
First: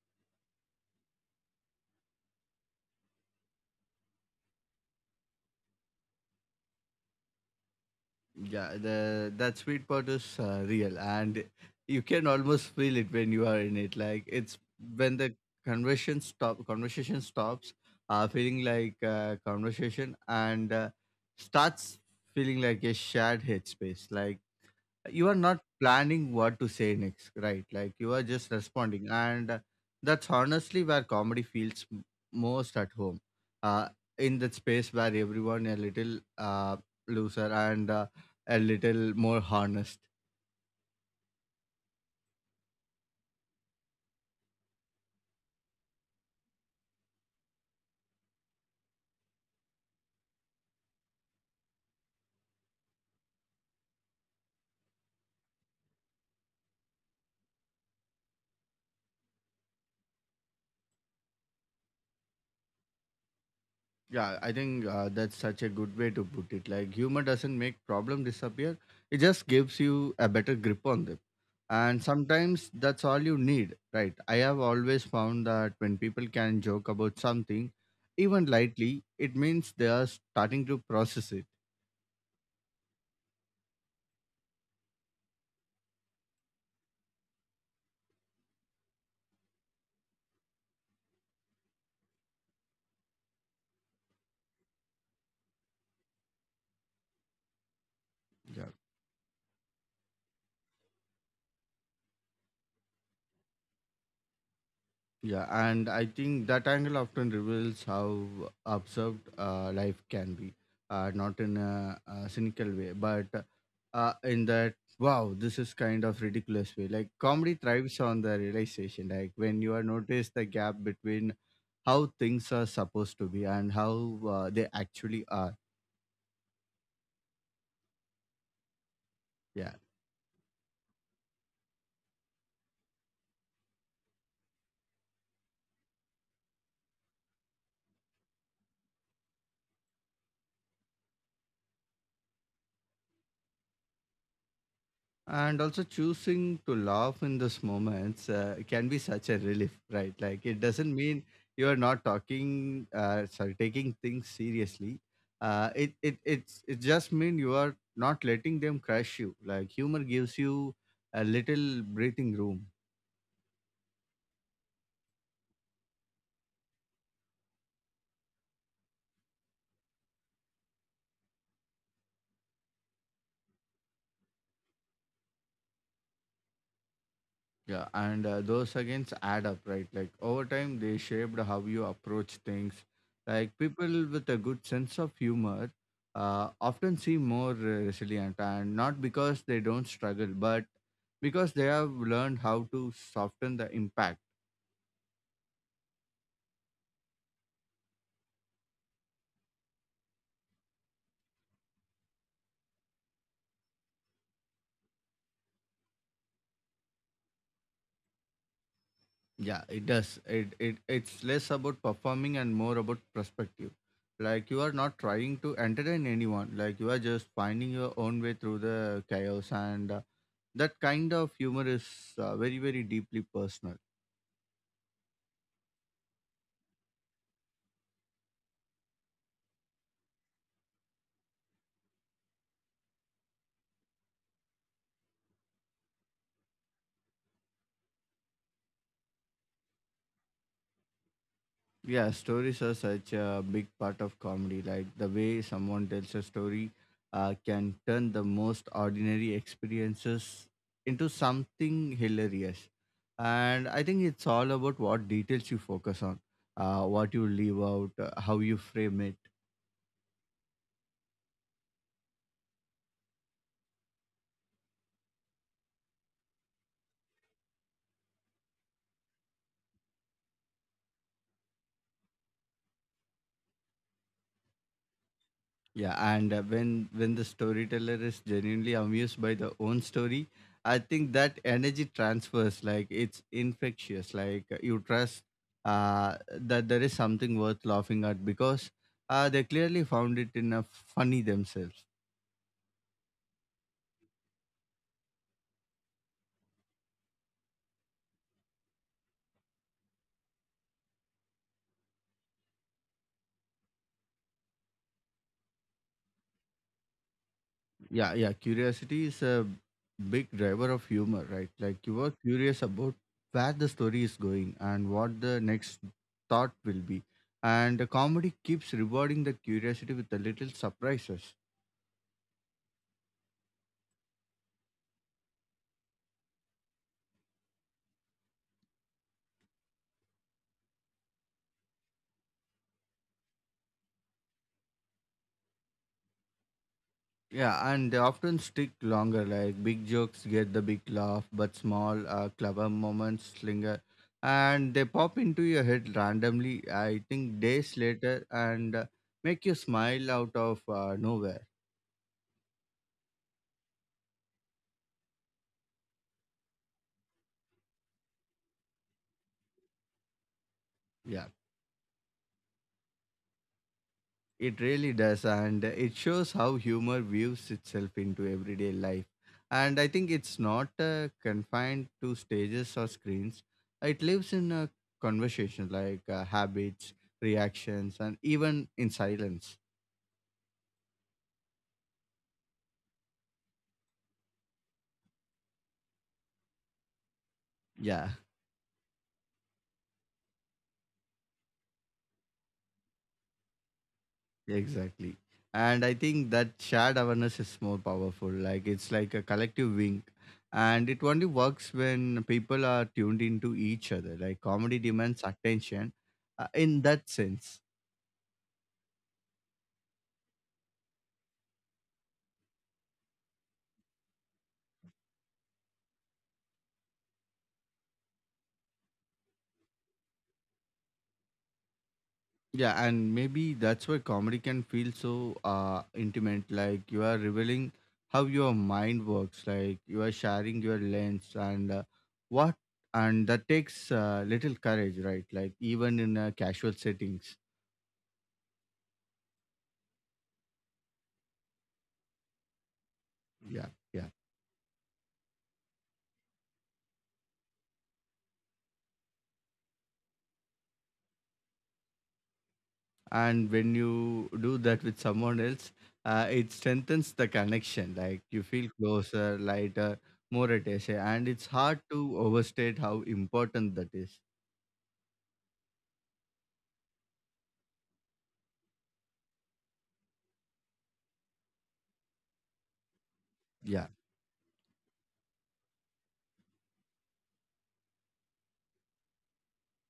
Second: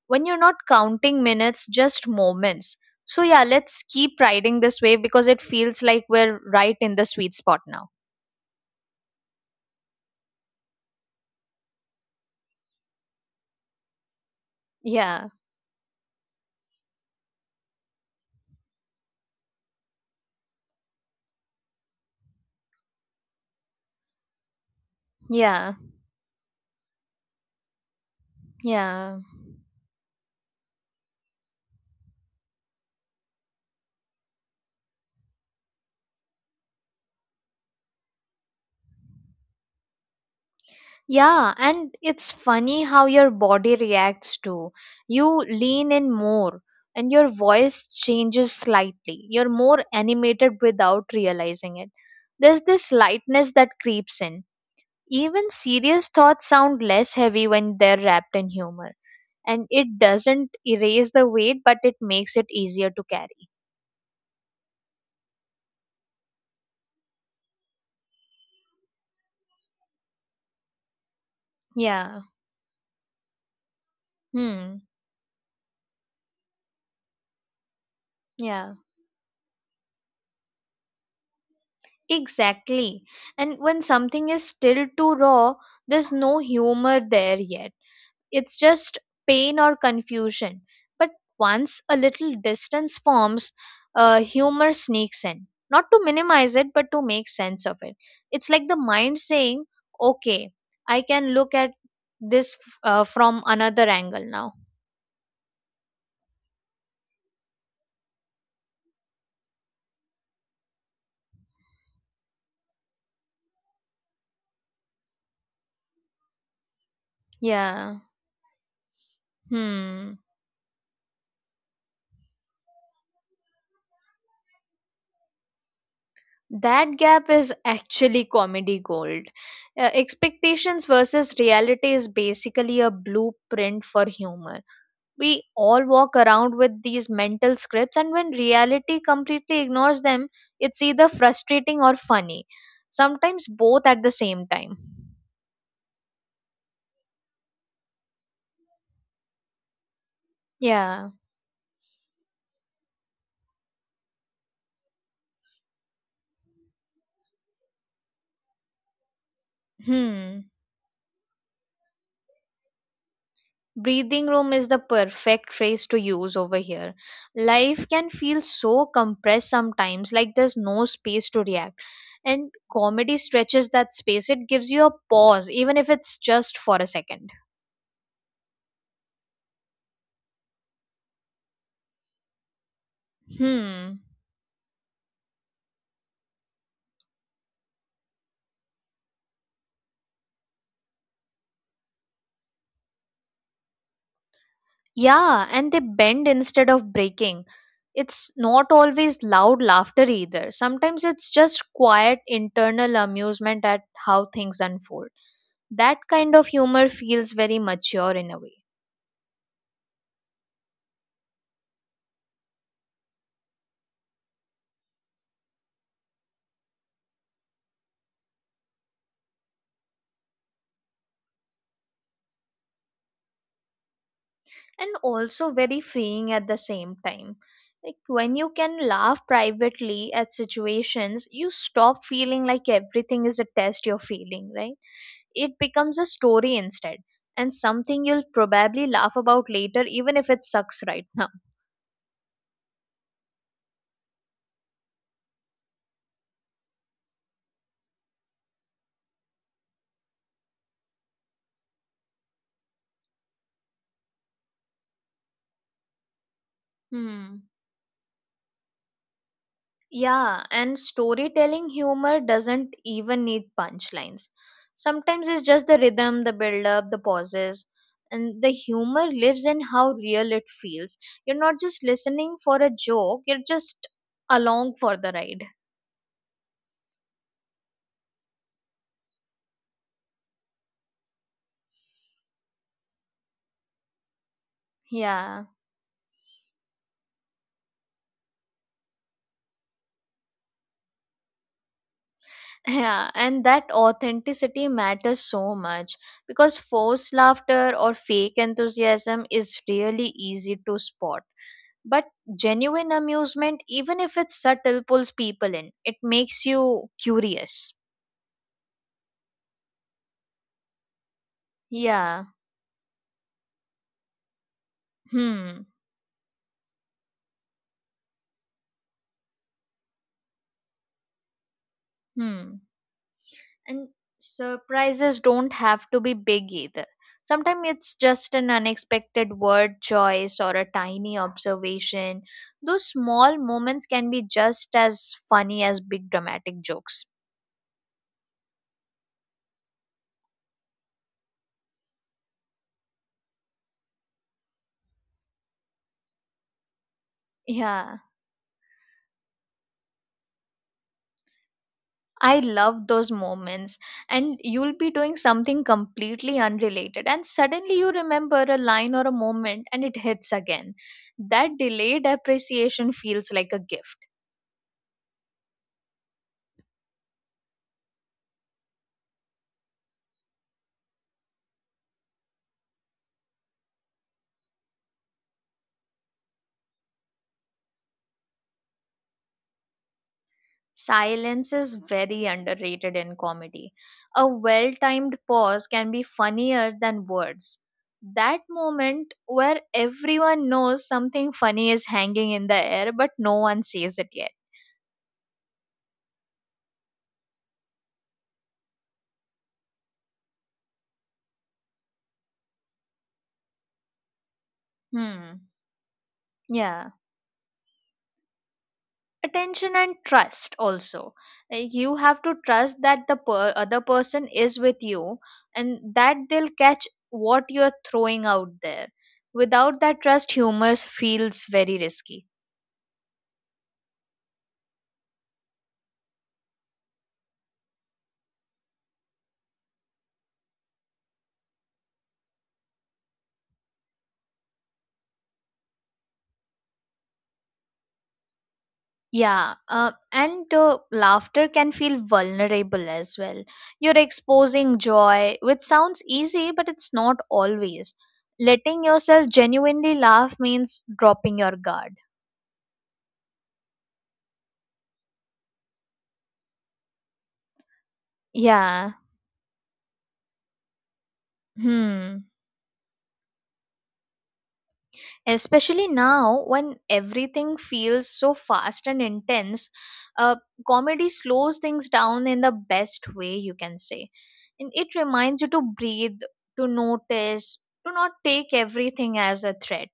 B: When you're not counting minutes, just moments. So, yeah, let's keep riding this wave because it feels like we're right in the sweet spot now.
A: Yeah, the that sweet part is real, and you can almost feel it when you are in it. Like it's when
B: Yeah,
A: the conversation stops, feeling like conversation, and starts feeling like a shared headspace. Like you are not
B: yeah,
A: planning what to say next, right? Like you are just responding,
B: yeah.
A: and that's honestly where comedy feels most at home, uh, in that space where everyone a little looser and a little more honest.
B: Yeah, and it's funny how your body reacts too. You lean in more and your voice changes slightly. You're more animated without realizing it. There's this lightness that creeps in. Even serious thoughts sound less heavy when they're wrapped in humor. And it doesn't erase the weight but it makes it easier to carry.
A: Yeah, I think that's such a good way to put it. Like humor doesn't make problem disappear, it just gives you a better grip on them. And
B: Yeah.
A: sometimes that's all you need, right? I have
B: Hmm.
A: always found that when people can joke about something, even
B: Yeah,
A: lightly, it means they are starting to process it.
B: exactly. And when something is still too raw there's no humor there yet, it's just pain or confusion. But once a little distance forms, humor sneaks in not to minimize it but to make sense of it. It's like
A: Yeah.
B: the mind saying, okay, I can look at this from another angle now.
A: Yeah, and I think that angle often reveals how absurd life can be, not in a cynical way, but in that wow this is kind of ridiculous way. Like comedy
B: Yeah.
A: thrives on the realization, like when you are
B: Hmm.
A: notice the gap between how things are supposed to be and how they actually are.
B: That gap is actually comedy gold.
A: Yeah.
B: Expectations versus reality is basically a blueprint for humor. We all walk around with these mental scripts, and when reality completely ignores them, it's either frustrating or funny. Sometimes both at the same time.
A: And also choosing to laugh in those moments can be such a relief, right? Like it doesn't
B: Yeah.
A: mean you are not taking things seriously. It just mean you are not letting them crush you. Like humor gives
B: Hmm.
A: you a little breathing room.
B: Breathing room is the perfect phrase to use over here. Life can feel so compressed sometimes, like there's no space to react. And comedy stretches that space, it gives you a pause, even if it's just for a second.
A: Yeah, and those against add up, right? Like over time, they shaped how you approach things. Like
B: Hmm.
A: people with a good sense of humor often seem more resilient, and not because they don't struggle, but because they have learned how to soften the impact.
B: Yeah, and they bend instead of breaking. It's not always loud laughter either. Sometimes it's just quiet internal amusement at how things unfold. That kind of humor feels very mature in a way.
A: Yeah, it does. It's less about performing and more about perspective. Like you are not trying to entertain anyone. Like you are just finding your own way through the chaos and. That kind of humor is very very deeply personal.
B: And also very freeing at the same time. Like when you can laugh privately at situations, you stop feeling like everything is a test you're feeling, right? It becomes a story instead, and something you'll probably laugh about later, even if it sucks right now.
A: Yeah, stories are such a big part of comedy. Like the way someone tells a story can turn the most ordinary experiences into something hilarious. And I think it's all about what details you focus on, what you
B: Hmm.
A: leave out, how you frame it.
B: Yeah, and storytelling humor doesn't even need punchlines. Sometimes it's just the rhythm, the build up, the pauses, and the humor lives in how real it feels. You're not just listening for a joke, you're just along for the ride.
A: Yeah, and when the storyteller is genuinely amused by their own story, I think that energy transfers like it's infectious. Like you trust
B: Yeah,
A: uh, that there is something worth laughing at because they clearly found it in a funny themselves.
B: yeah, and that authenticity matters so much because forced laughter or fake enthusiasm is really easy to spot. But genuine amusement, even if it's subtle, pulls people in. It makes you curious.
A: Yeah, yeah. Curiosity is a big driver of humor, right? Like you are
B: Yeah.
A: curious about where the story is going and what the
B: Hmm.
A: next thought will be, and the comedy keeps rewarding the curiosity with the little surprises.
B: Hmm. And surprises don't have to be big either. Sometimes it's just an unexpected word choice or a tiny observation. Those small moments can be just as funny as big dramatic jokes.
A: Yeah, and they often stick longer. Like big jokes get the big laugh, but small, clever moments linger, and they pop into your head randomly. I think days
B: Yeah.
A: later, and make you smile out of nowhere.
B: I love those moments, and you'll be doing something completely unrelated, and suddenly you remember a line or a moment and it hits again.
A: Yeah.
B: That delayed appreciation feels like a gift.
A: It really does, and it shows how humor weaves itself into everyday life. And I think it's not confined to stages or screens. It lives in a conversation, like habits, reactions, and even in silence.
B: Silence is very underrated in comedy. A well timed pause can be funnier than words.
A: Yeah,
B: That moment where everyone knows something funny is hanging in the air, but no one says it yet.
A: exactly. And I think that shared awareness is more powerful. Like it's like a collective wink, and it only works when people are tuned into each other. Like comedy demands
B: Hmm.
A: attention, in
B: Yeah.
A: that sense.
B: Attention and trust also, like you have to trust that the other person is with you and that they'll catch what you're throwing out there. Without that trust humor feels very risky.
A: Yeah, and maybe that's why comedy can feel so intimate. Like you are revealing how your mind works. Like you are sharing your lens and what, and that takes little courage, right? Like even in casual settings.
B: Yeah, and laughter can feel vulnerable as well,
A: Yeah,
B: you're
A: yeah.
B: exposing joy which sounds easy but it's not always. Letting yourself genuinely laugh means dropping your guard.
A: And when you do that with someone else, it strengthens the connection. Like you feel
B: Yeah.
A: closer, lighter, more at ease, and it's hard to
B: Hmm.
A: overstate how important that is.
B: Especially now when everything feels so fast and intense, uh, comedy slows things down in the best way you can
A: Yeah.
B: say. And it reminds you to breathe, to notice, to not take everything as a threat.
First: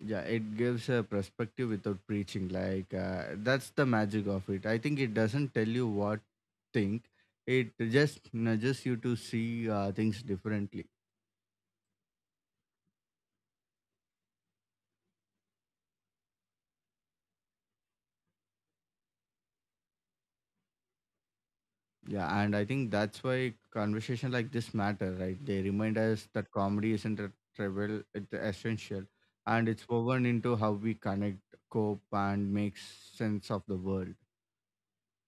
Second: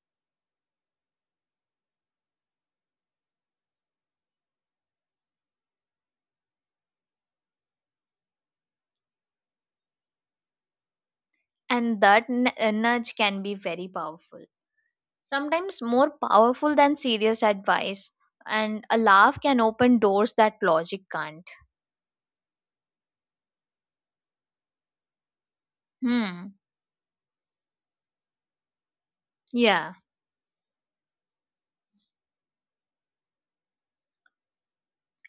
A: Yeah, it gives a perspective without preaching. Like that's the magic of it. I think it doesn't tell you what think. It just nudges you to see things differently.
B: And that nudge can be very powerful, sometimes more powerful than serious advice. And a laugh can open doors that logic can't.
A: Yeah, and I think that's why conversation like this matter, right? They remind us that
B: Hmm.
A: comedy isn't a trivial; it's essential, and it's
B: Yeah,
A: woven into how we connect, cope, and make sense of the world.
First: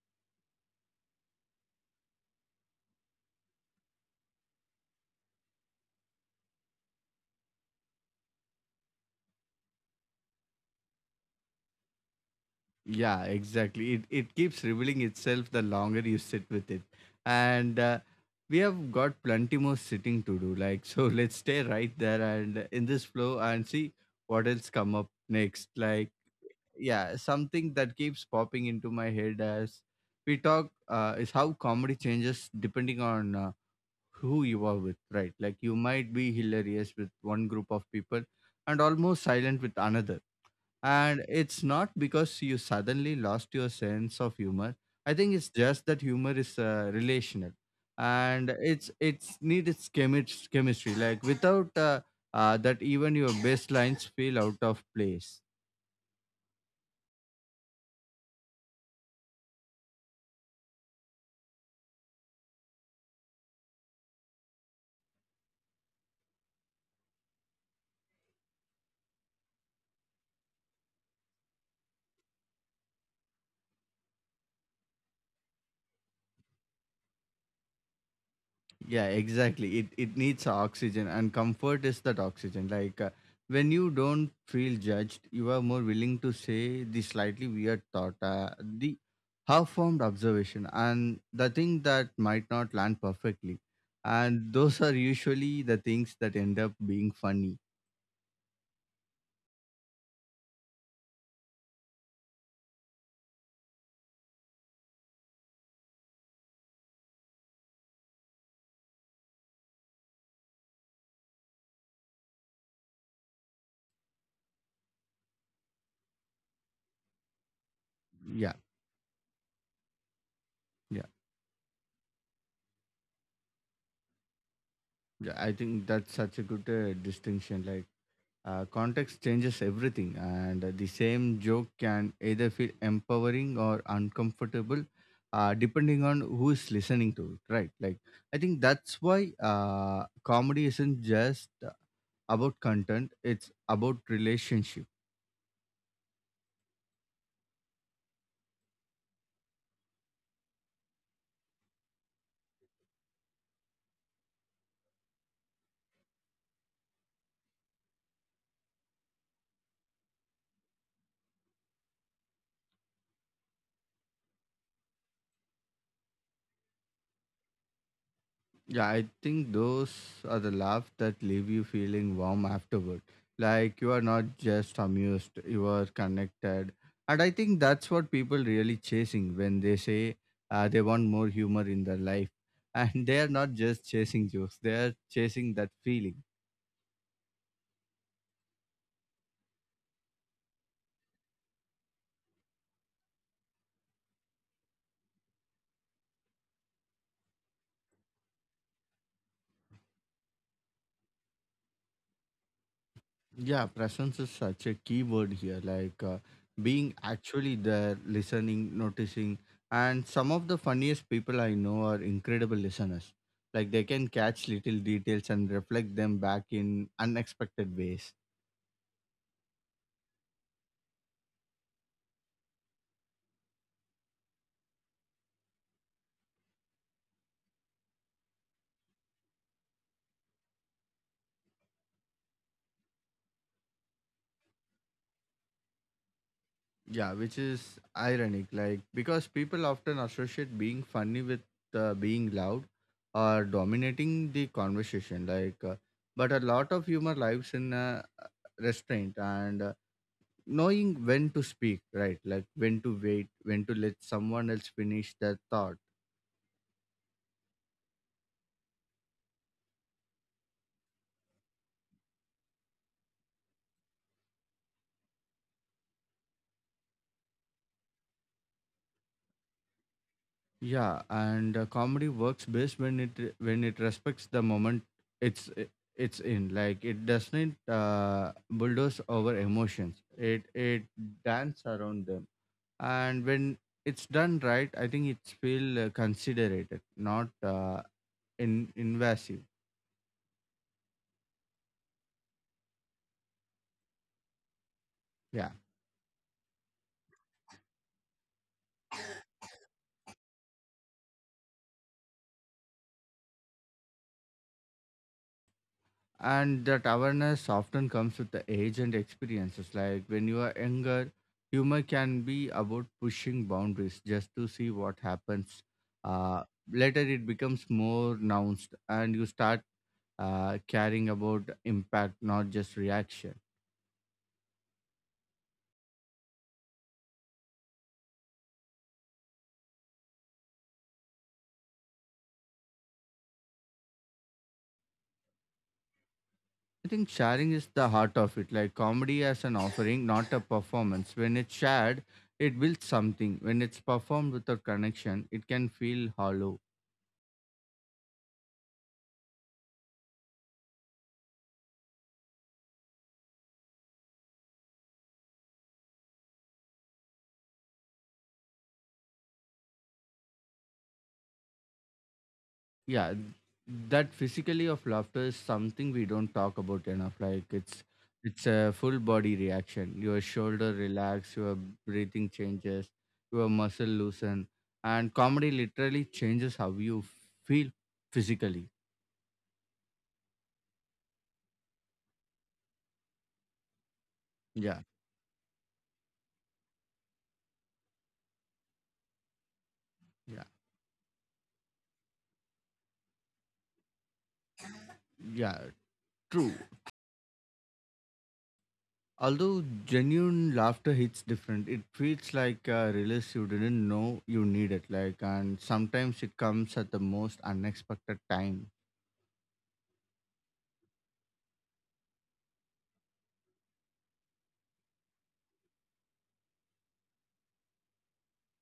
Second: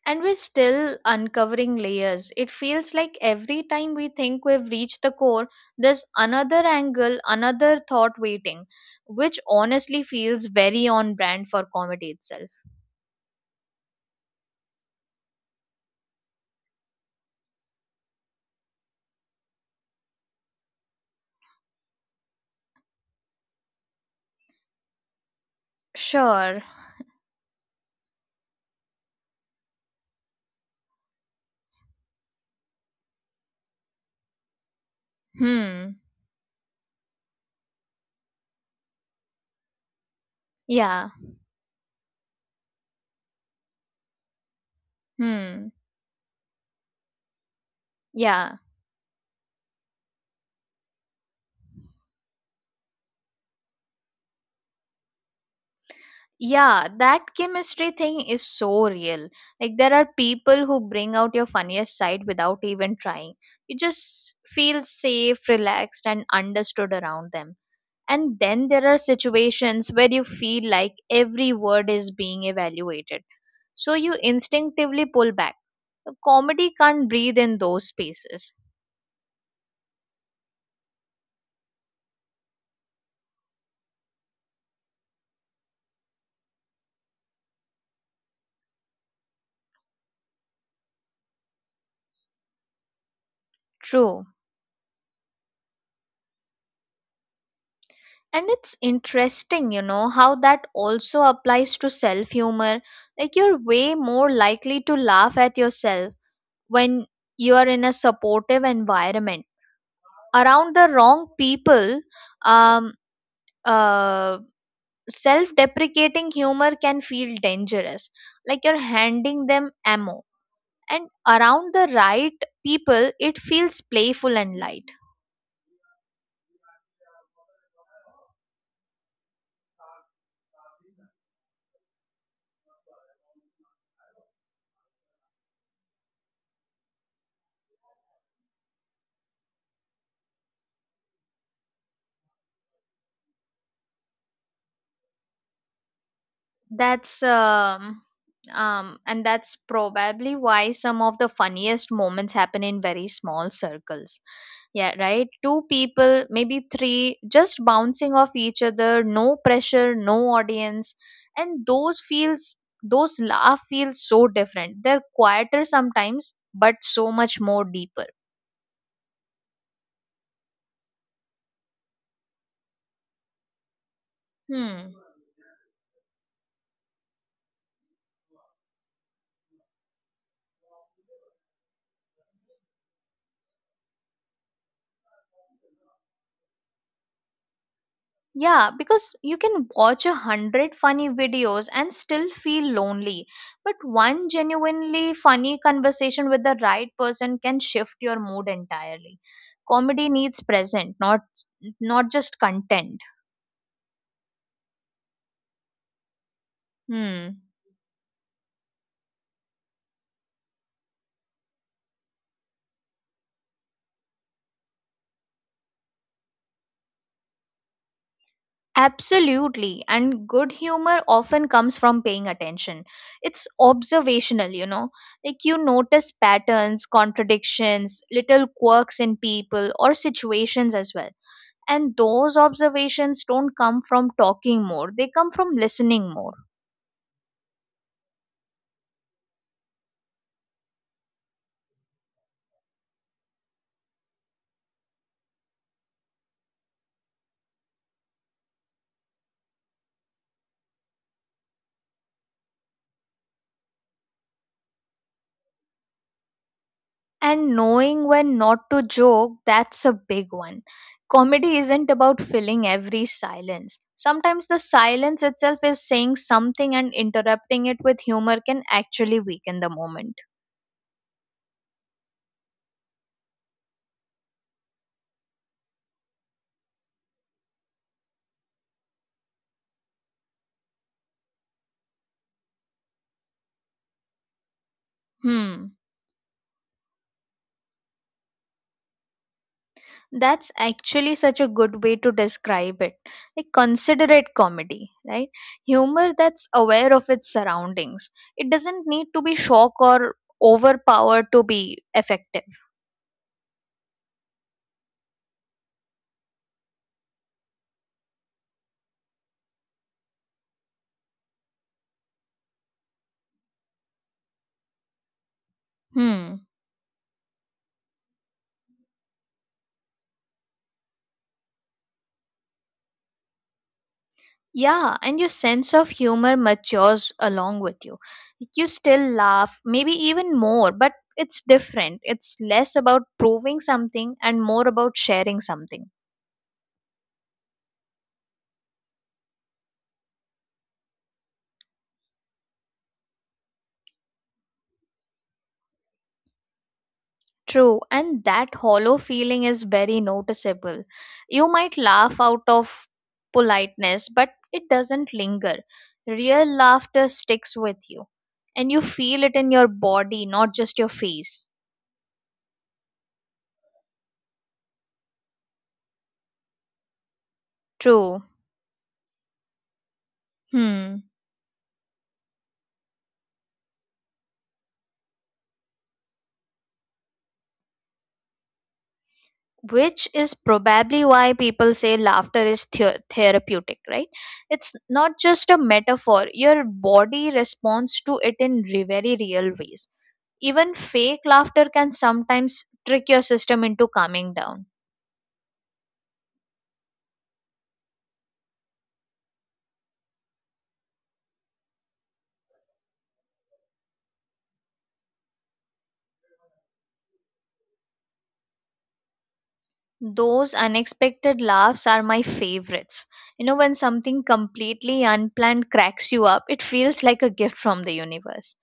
B: and we're still uncovering layers. It feels like every time we think we've reached the core, there's another angle, another thought waiting, which honestly feels very on brand for comedy itself.
A: Yeah, exactly. It keeps revealing itself the longer you sit with it, and we have got plenty more sitting to do. Like so, let's stay right there and in this flow and see what else come up next. Like
B: Sure.
A: yeah, something that keeps popping into my head as we talk is how comedy changes depending on who you are with, right? Like you
B: Hmm.
A: might be hilarious with one group of people and almost silent with another,
B: Yeah.
A: and it's not because you suddenly lost your sense of humor. I think it's
B: Hmm.
A: just that humor is relational, and
B: Yeah.
A: it's need its chemistry. Like without that, even your best lines feel out of place.
B: Yeah, that chemistry thing is so real. Like, there are people who bring out your funniest side without even trying. You just feel safe, relaxed, and understood around them. And then there are situations where you feel like every word is being evaluated. So you instinctively pull back. Comedy can't breathe in those spaces.
A: Yeah, exactly. It needs oxygen, and comfort is that oxygen. Like when you don't feel judged, you are more willing to say the slightly weird thought, the half-formed observation, and the thing that might not land perfectly.
B: True.
A: And those are usually the things that end up being funny.
B: And it's interesting, you know, how that also applies to self humor. Like, you're way more likely to laugh at yourself when you are in a supportive environment. Around the wrong people, um, uh, self deprecating humor can feel dangerous,
A: Yeah,
B: like you're handing them ammo.
A: yeah,
B: And around the right people, it feels playful and light.
A: yeah. I think that's such a good distinction. Like context changes everything, and the same joke can either feel empowering or uncomfortable, depending on who is listening to it, right? Like, I think that's why comedy isn't just about content, it's about relationship.
B: That's and that's probably why some of the funniest moments happen in very small circles. Yeah, right? Two people, maybe three, just bouncing off each other, no pressure, no audience. And those laugh feels so different. They're quieter sometimes, but so much more deeper.
A: Yeah, I think those are the laughs that leave you feeling warm afterward. Like you are not just
B: Hmm.
A: amused, you are connected. And I think that's what people really chasing when they say they want more humor in their life. And they are not just chasing jokes, they are chasing that feeling.
B: Yeah, because you can watch a hundred funny videos and still feel lonely. But one genuinely funny conversation with the right person can shift your mood entirely. Comedy needs present, not just content.
A: Yeah, presence is such a key word here. Like being
B: Hmm.
A: actually there, listening, noticing. And some of the funniest people I know are incredible listeners. Like they can catch little details and reflect them back in unexpected ways.
B: Absolutely. And good humor often comes from paying attention. It's observational, you know. Like you notice patterns, contradictions, little quirks in people or situations as well. And those observations don't come from talking more, they come from listening more.
A: Yeah, which is ironic. Like because people often associate being funny with being loud or dominating the conversation. But a lot of humor lives in restraint and knowing when to speak right, like when to wait, when to let someone else finish their thought.
B: And knowing when not to joke, that's a big one. Comedy isn't about filling every silence, sometimes the silence itself is saying something and interrupting it with humor can actually weaken the moment.
A: Yeah, and comedy works best when it respects the moment. it's it's in like it doesn't bulldoze over emotions, it dance around them, and when it's done right, I think it's
B: Hmm.
A: feel considerate, not in invasive.
B: That's actually such a good way to describe it. Like considerate comedy, right?
A: Yeah,
B: Humor that's aware of its surroundings. It doesn't need to be shock or overpowered to be effective.
A: and that awareness often comes with the age and experiences. Like when you are younger, humor can be about pushing boundaries just to see what happens.
B: Hmm.
A: uh, Later it becomes more nuanced and you start caring about impact, not just reaction.
B: Yeah, and your sense of humor matures along with you. Like, you still laugh, maybe even more, but it's different. It's less about proving something and more about sharing something.
A: I think sharing is the heart of it. Like comedy as an offering, not a performance. When it's shared, it builds something. When it's performed without connection, it can feel hollow.
B: True, and that hollow feeling is very noticeable. You might laugh out of politeness, but it doesn't linger. Real laughter sticks with you, and you feel it in your body, not just your face.
A: Yeah, that physically of laughter is something we don't talk about enough. Like
B: True.
A: it's a full body reaction. Your shoulder
B: Hmm.
A: relax, your breathing changes, your muscle loosen, and comedy literally changes how you feel physically.
B: Which is probably why people say laughter is therapeutic, right? It's
A: yeah
B: not just a metaphor. Your body responds to it in very real ways.
A: yeah
B: Even fake laughter can sometimes trick your system into calming down.
A: yeah true. Although genuine laughter hits different. It feels like a release you didn't know you needed, like, and sometimes it comes at the most unexpected time.
B: Those unexpected laughs are my favorites. You know, when something completely unplanned cracks you up, it feels like a gift from the universe.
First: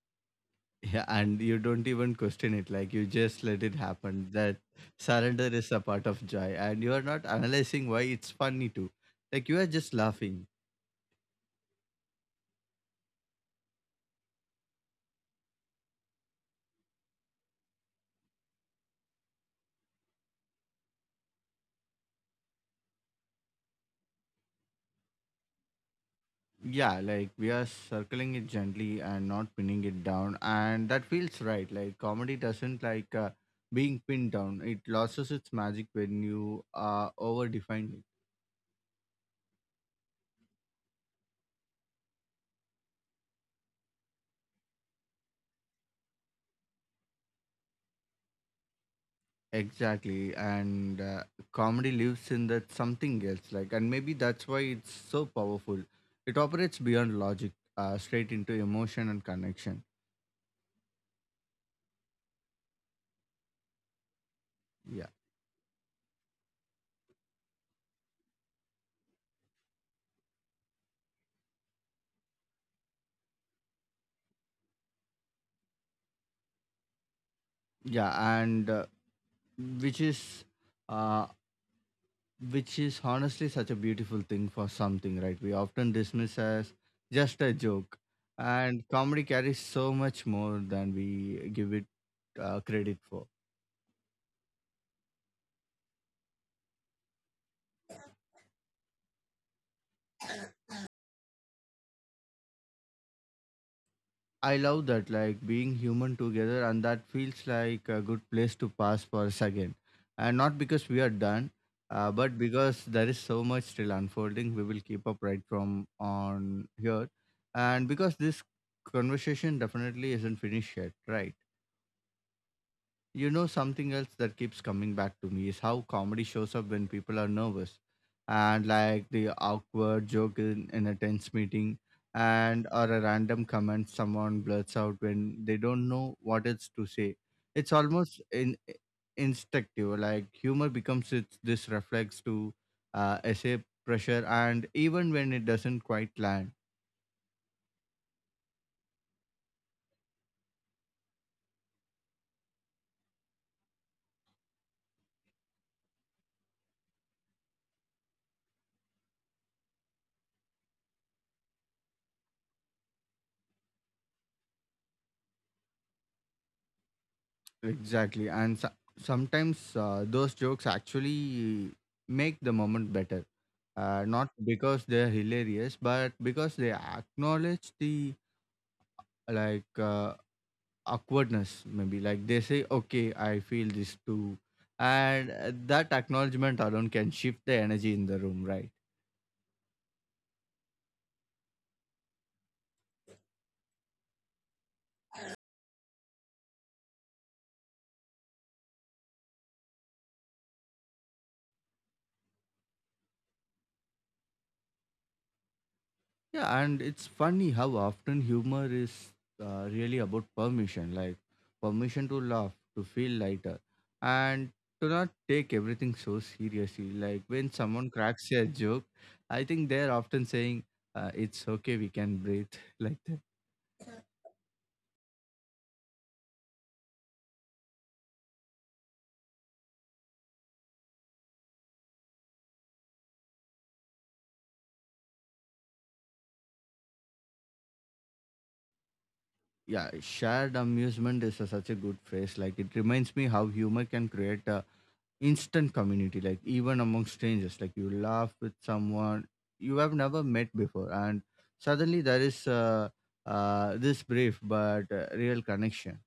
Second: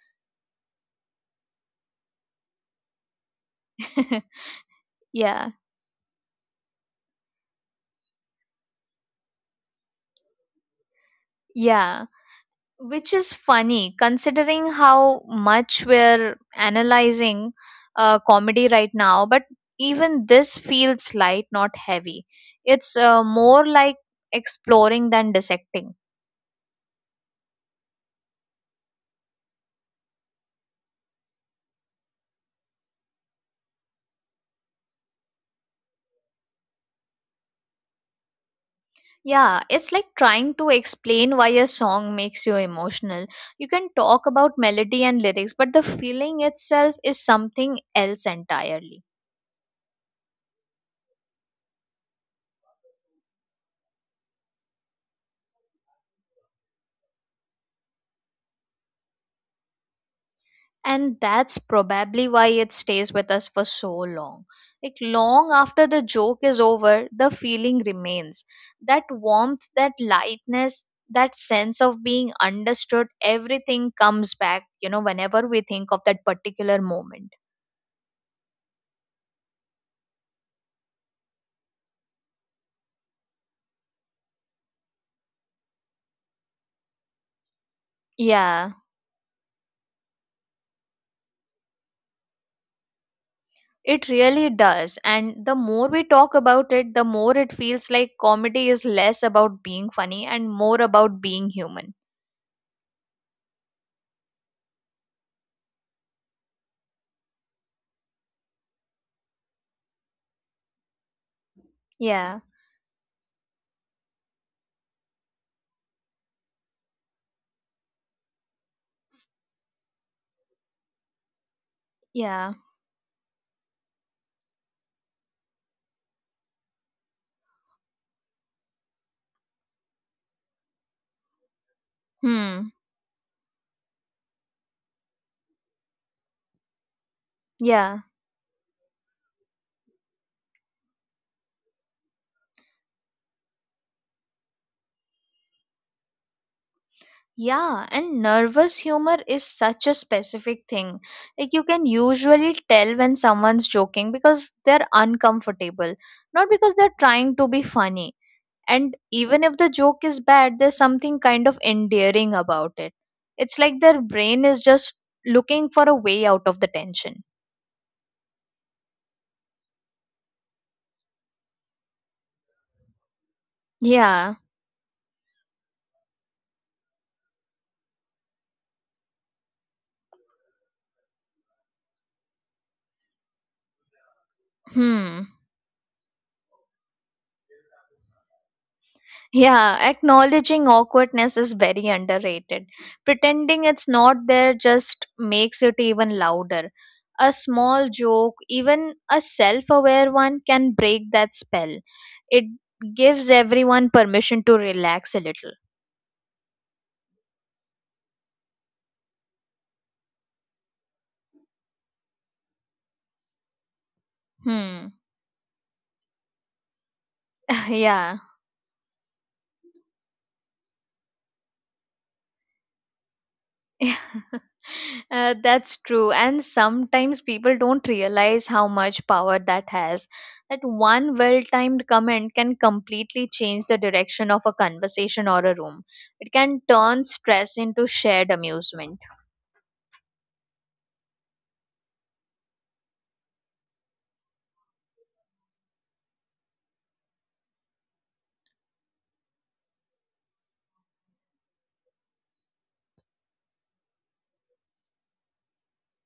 A: Yeah, and you don't even question it. Like you just let it happen. That surrender
B: Yeah,
A: is a part of joy, and you are not analyzing why it's funny too. Like you are just laughing.
B: yeah, which is funny considering how much we're analyzing comedy right now. But even this feels light, not heavy. It's more like exploring than dissecting.
A: Yeah, like we are circling it gently and not pinning it down, and that feels right. Like comedy doesn't like being pinned down. It loses its magic when you are overdefined.
B: Yeah, it's like trying to explain why a song makes you emotional. You can talk about melody and lyrics, but the feeling itself is something else entirely.
A: Exactly, and comedy lives in that something else, like, and maybe that's why it's so powerful. It operates beyond logic, straight into emotion and connection.
B: And that's probably why it stays with us for so long. Like,
A: Yeah,
B: long after the joke is over, the feeling remains. That warmth, that lightness, that sense of being understood, everything comes back, whenever we think of that particular moment.
A: yeah, and uh, which is, uh, which is honestly such a beautiful thing for something, right? We often dismiss as just a joke,
B: Yeah,
A: and comedy carries so much more than we give it credit for.
B: it really does. And the more we talk about it, the more it feels like comedy is less about being funny and more about being human.
A: I love that, like being human together, and that feels like a good place to pass for a second. And not because we are done, but
B: Yeah,
A: because there is so much still unfolding. We will keep up right from on here, and because this conversation definitely isn't finished yet, right?
B: yeah.
A: You know, something else that keeps coming back to me is how comedy shows up when people are nervous, and like the awkward joke in a tense meeting, and
B: Hmm.
A: or a random comment someone blurts out when they don't know what else to say. It's
B: Yeah.
A: almost instinctive, like humor becomes its, this reflex to essay pressure, and even when it doesn't quite land.
B: Yeah, and nervous humor is such a specific thing. Like, you can usually tell when someone's joking because they're uncomfortable, not because they're trying to be funny. And even if the joke is bad, there's something kind of endearing about it. It's like their brain is just looking for a way out of the tension.
A: Exactly. Sometimes those jokes actually make the moment better. Not
B: Yeah.
A: because they're hilarious, but because they acknowledge the like awkwardness, maybe. Like they say, okay, I feel this too.
B: Hmm.
A: And that acknowledgement alone can shift the energy in the room, right?
B: Yeah, acknowledging awkwardness is very underrated. Pretending it's not there just makes it even louder. A small joke, even a self aware one, can break that spell. It gives everyone permission to relax a little.
A: Yeah, and it's funny how often humor is really about permission, like permission to laugh, to feel lighter, and to
B: Hmm.
A: not take everything so seriously. Like when someone
B: Yeah.
A: cracks a joke, I think they're often saying, "It's okay, we can breathe." Like that.
B: That's true. And sometimes people don't realize how much power that has. That one well timed comment can completely change the direction of a conversation or a room. It can turn stress into shared amusement.
A: Yeah, shared amusement is a, such a good phrase. Like it reminds me how humor can create a instant community, like even among strangers, like you laugh with someone you have never met before, and suddenly there is this brief but real connection.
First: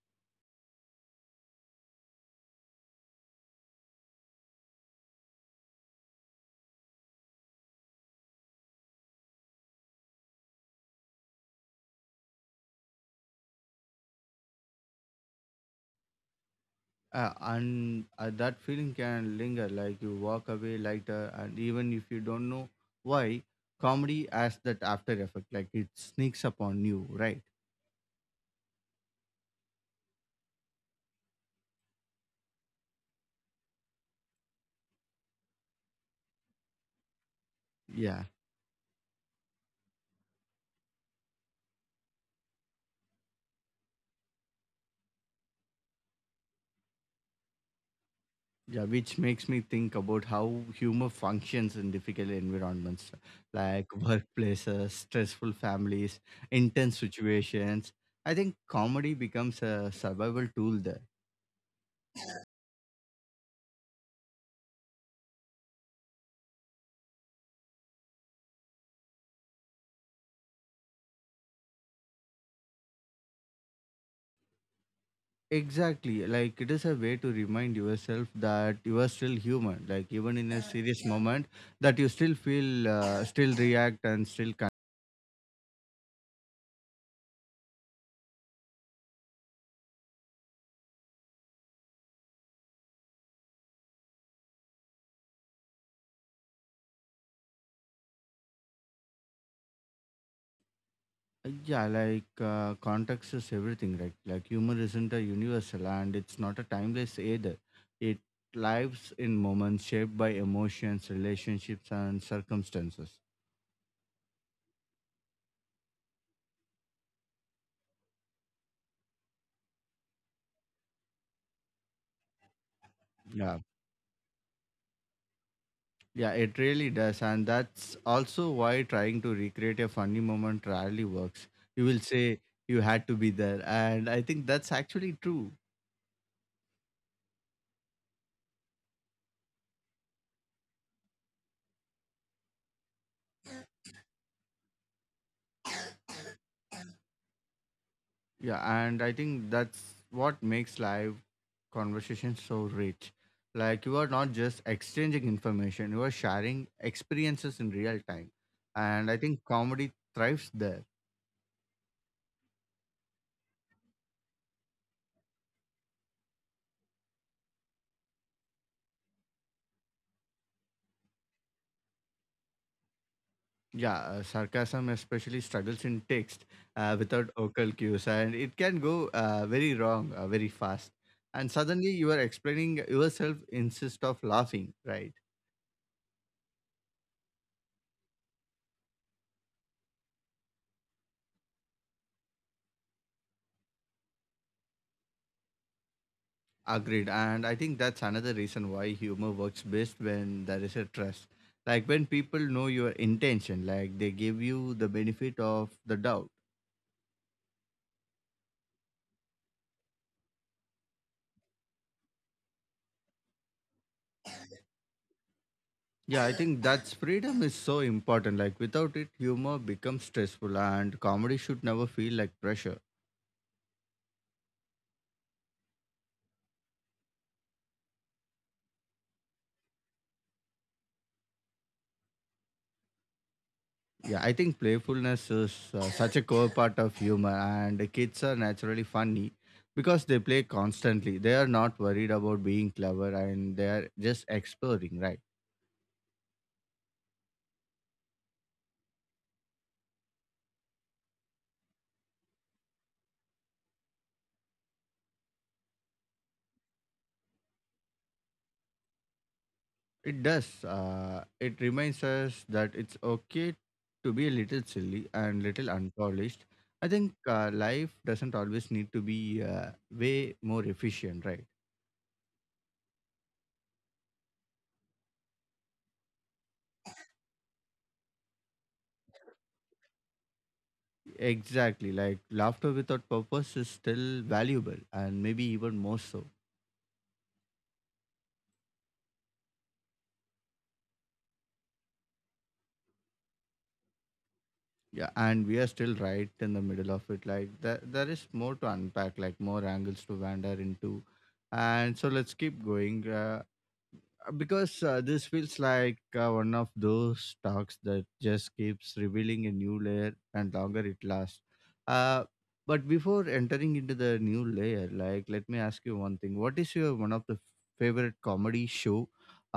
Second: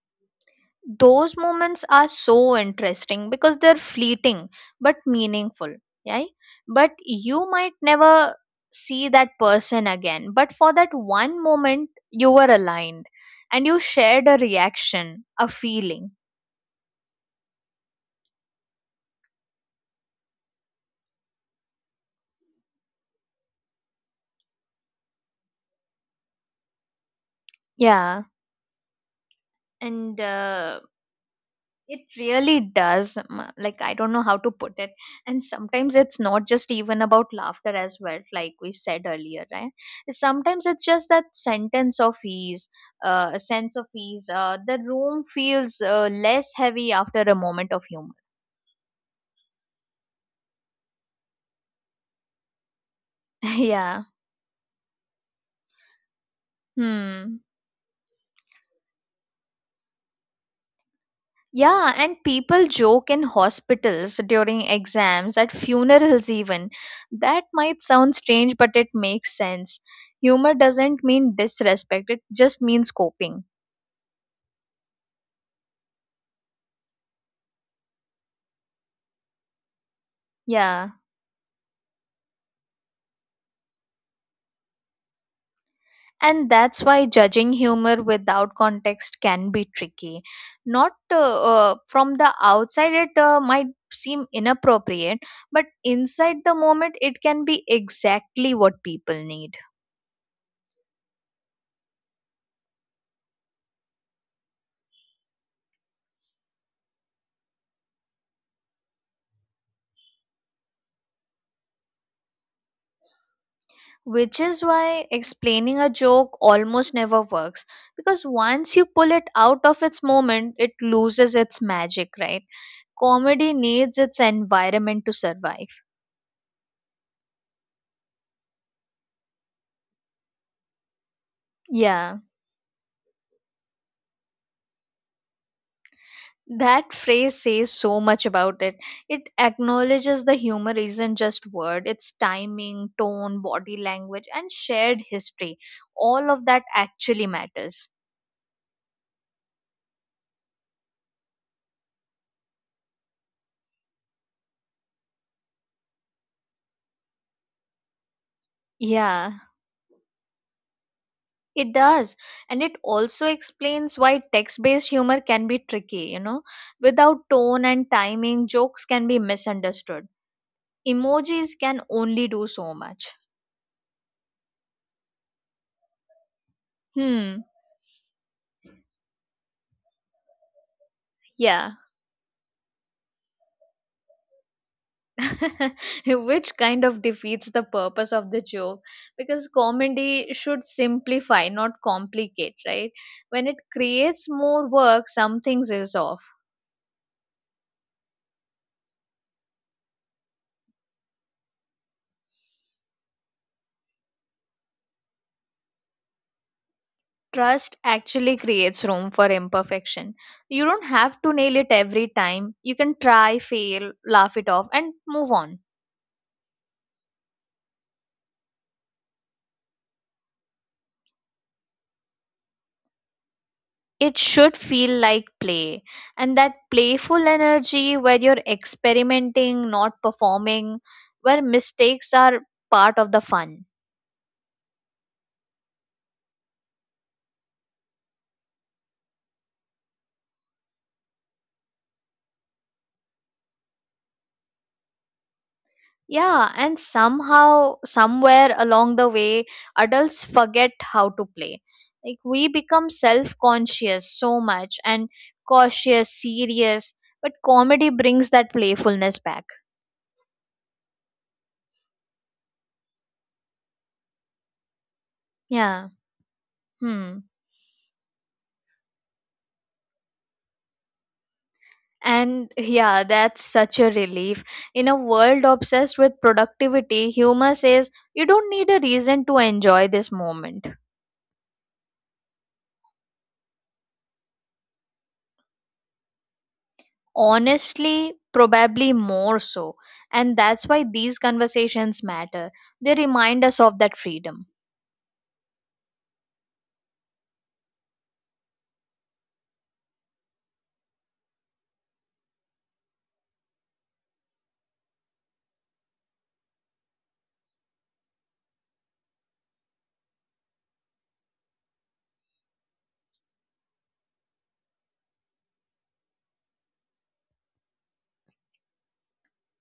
B: Those moments are so interesting because they're fleeting but meaningful, right? But you might never see that person again, but for that one moment you were aligned and you shared a reaction, a feeling.
A: And That feeling can linger, like you walk away lighter, and even if you don't know why, comedy has that after effect, like it sneaks upon you, right?
B: Yeah, and it really does. Like, I don't know how to put it. And sometimes it's not just even about laughter as well,
A: Yeah.
B: like we said earlier, right? Sometimes it's just that sentence of ease, a sense of ease. The room feels less heavy after a moment of humor.
A: Yeah, which makes me think about how humor functions in difficult environments like
B: Yeah.
A: workplaces, stressful families, intense
B: Hmm.
A: situations. I think comedy becomes a survival tool there.
B: Yeah, and people joke in hospitals, during exams, at funerals, even. That might sound strange, but it makes sense. Humor doesn't mean disrespect, it just means coping.
A: Exactly. Like it is a way to remind yourself that you are still human. Like even in a
B: Yeah.
A: serious moment, that you still feel, still react, and still.
B: And that's why judging humor without context can be tricky. Not from the outside, it might seem inappropriate, but inside the moment, it can be exactly what people need.
A: Yeah, like context is everything, right? Like humor isn't a universal and it's not a timeless either. It lives in moments shaped by emotions, relationships, and circumstances.
B: Which is why explaining a joke almost never works, because once you pull it out of its moment, it loses its magic, right? Comedy
A: Yeah,
B: needs its environment to survive.
A: yeah, it really does. And that's also why trying to recreate a funny moment rarely works. You will
B: Yeah,
A: say you had to be there. And I think that's actually true.
B: that phrase says so much about it. It acknowledges the humor isn't just word, it's timing, tone, body language, and shared history. All of that actually matters.
A: Yeah, and I think that's what makes live conversation so rich. Like you are not just exchanging information, you are sharing experiences in real time. And I
B: Yeah,
A: think comedy thrives there.
B: it does. And it also explains why text based humor can be tricky, you know. Without tone and timing, jokes can be misunderstood. Emojis can only do so much.
A: Yeah, sarcasm especially struggles in text without
B: Hmm.
A: vocal cues, and it can go very wrong very fast. And
B: Yeah.
A: suddenly you are explaining yourself instead of laughing, right?
B: Which kind of defeats the purpose of the joke, because comedy should simplify, not complicate, right? When it creates more work, something is off.
A: Agreed. And I think that's another reason why humor works best when there is a trust. Like when people know your intention, like they give you the benefit of the doubt.
B: Trust actually creates room for imperfection. You don't have to nail it every time. You can try, fail, laugh it off, and move on.
A: Yeah, I think that's freedom is so important. Like without it, humor becomes stressful and comedy should never feel like pressure.
B: It should feel like play. And that playful energy, where you're experimenting, not performing, where mistakes are part of the fun.
A: Yeah, I think playfulness is such a core part of humor, and kids are naturally funny because they play constantly. They are not worried about being clever, and they are just exploring, right?
B: Yeah, and somehow, somewhere along the way, adults forget how to play. Like, we become self conscious so much and cautious, serious, but comedy brings that playfulness back.
A: It does. It reminds us that it's okay to be a little silly and little
B: Yeah.
A: unpolished. I
B: Hmm.
A: think life doesn't always need to be way more efficient, right?
B: And yeah, that's such a relief. In a world obsessed with productivity, humor says you don't need a reason to enjoy this moment.
A: Exactly. Like laughter without purpose is still valuable and maybe even more so.
B: Honestly, probably more so. And that's why these conversations matter. They remind us of that freedom.
A: Yeah, and we are still right in the middle of it. Like there is more to unpack, like more angles to wander into. And so let's keep going. Because this feels like one of those talks that just keeps revealing a new layer and longer it lasts. Uh, but before entering into the new layer, like let me ask you one thing: what is your one of the favorite comedy show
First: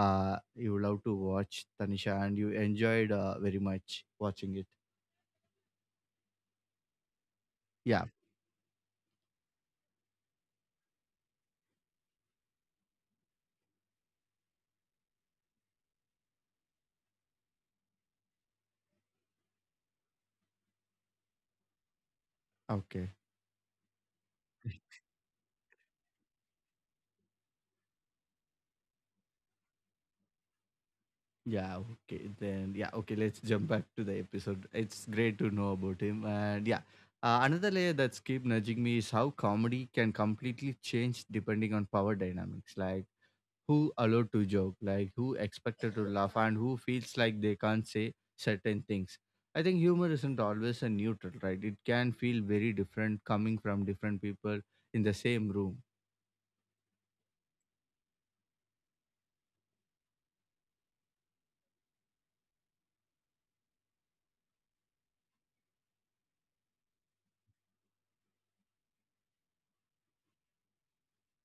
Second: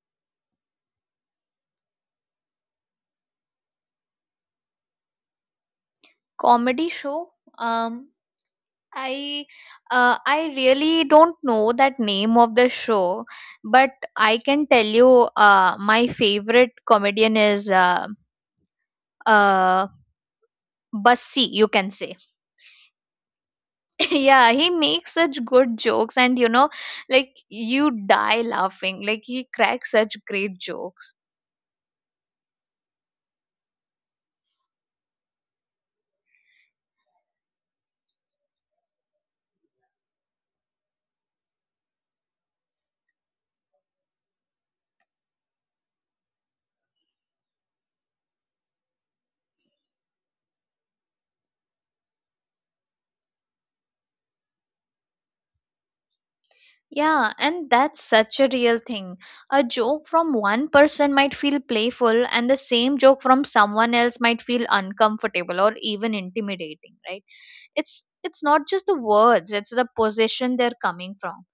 A: you love to watch, Tanisha, and you enjoyed very much watching it?
B: Comedy show?
A: Yeah.
B: Um, I I really don't know that name of the show, but I can tell you my favorite comedian is uh, Bassi, you can say.
A: Okay.
B: Yeah, he makes such good jokes, and you know, like, you die laughing. Like, he cracks such great jokes.
A: Yeah, okay. Then, yeah, okay, let's jump back to the episode. It's great to know about him. And yeah, another layer that's keep nudging me is how comedy can completely change depending on power dynamics. Like who allowed to joke, like who expected to laugh, and who feels like they can't say certain things. I think humor isn't always a neutral, right? It can feel very different coming from different people in the same room.
B: Yeah, and that's such a real thing. A joke from one person might feel playful, and the same joke from someone else might feel uncomfortable or even intimidating, right? It's not just the words, it's the position they're coming from.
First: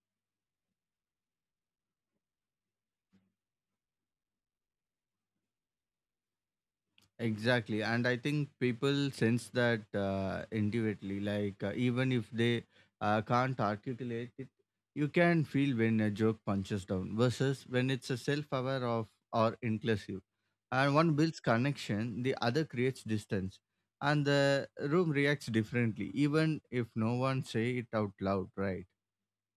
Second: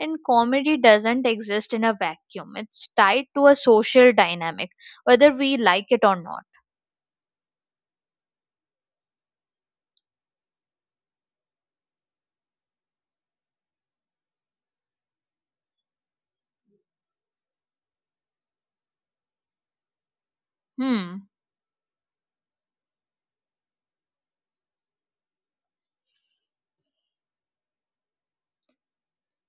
B: And comedy doesn't exist in a vacuum. It's tied to a social dynamic, whether we like it or not.
A: Exactly. And I think people sense that intuitively. Like, even if they can't articulate it, you can feel when a joke punches down versus when it's a self aware of or inclusive. And one
B: Hmm.
A: builds connection, the other creates distance. And the room reacts differently, even if no one say it out loud, right?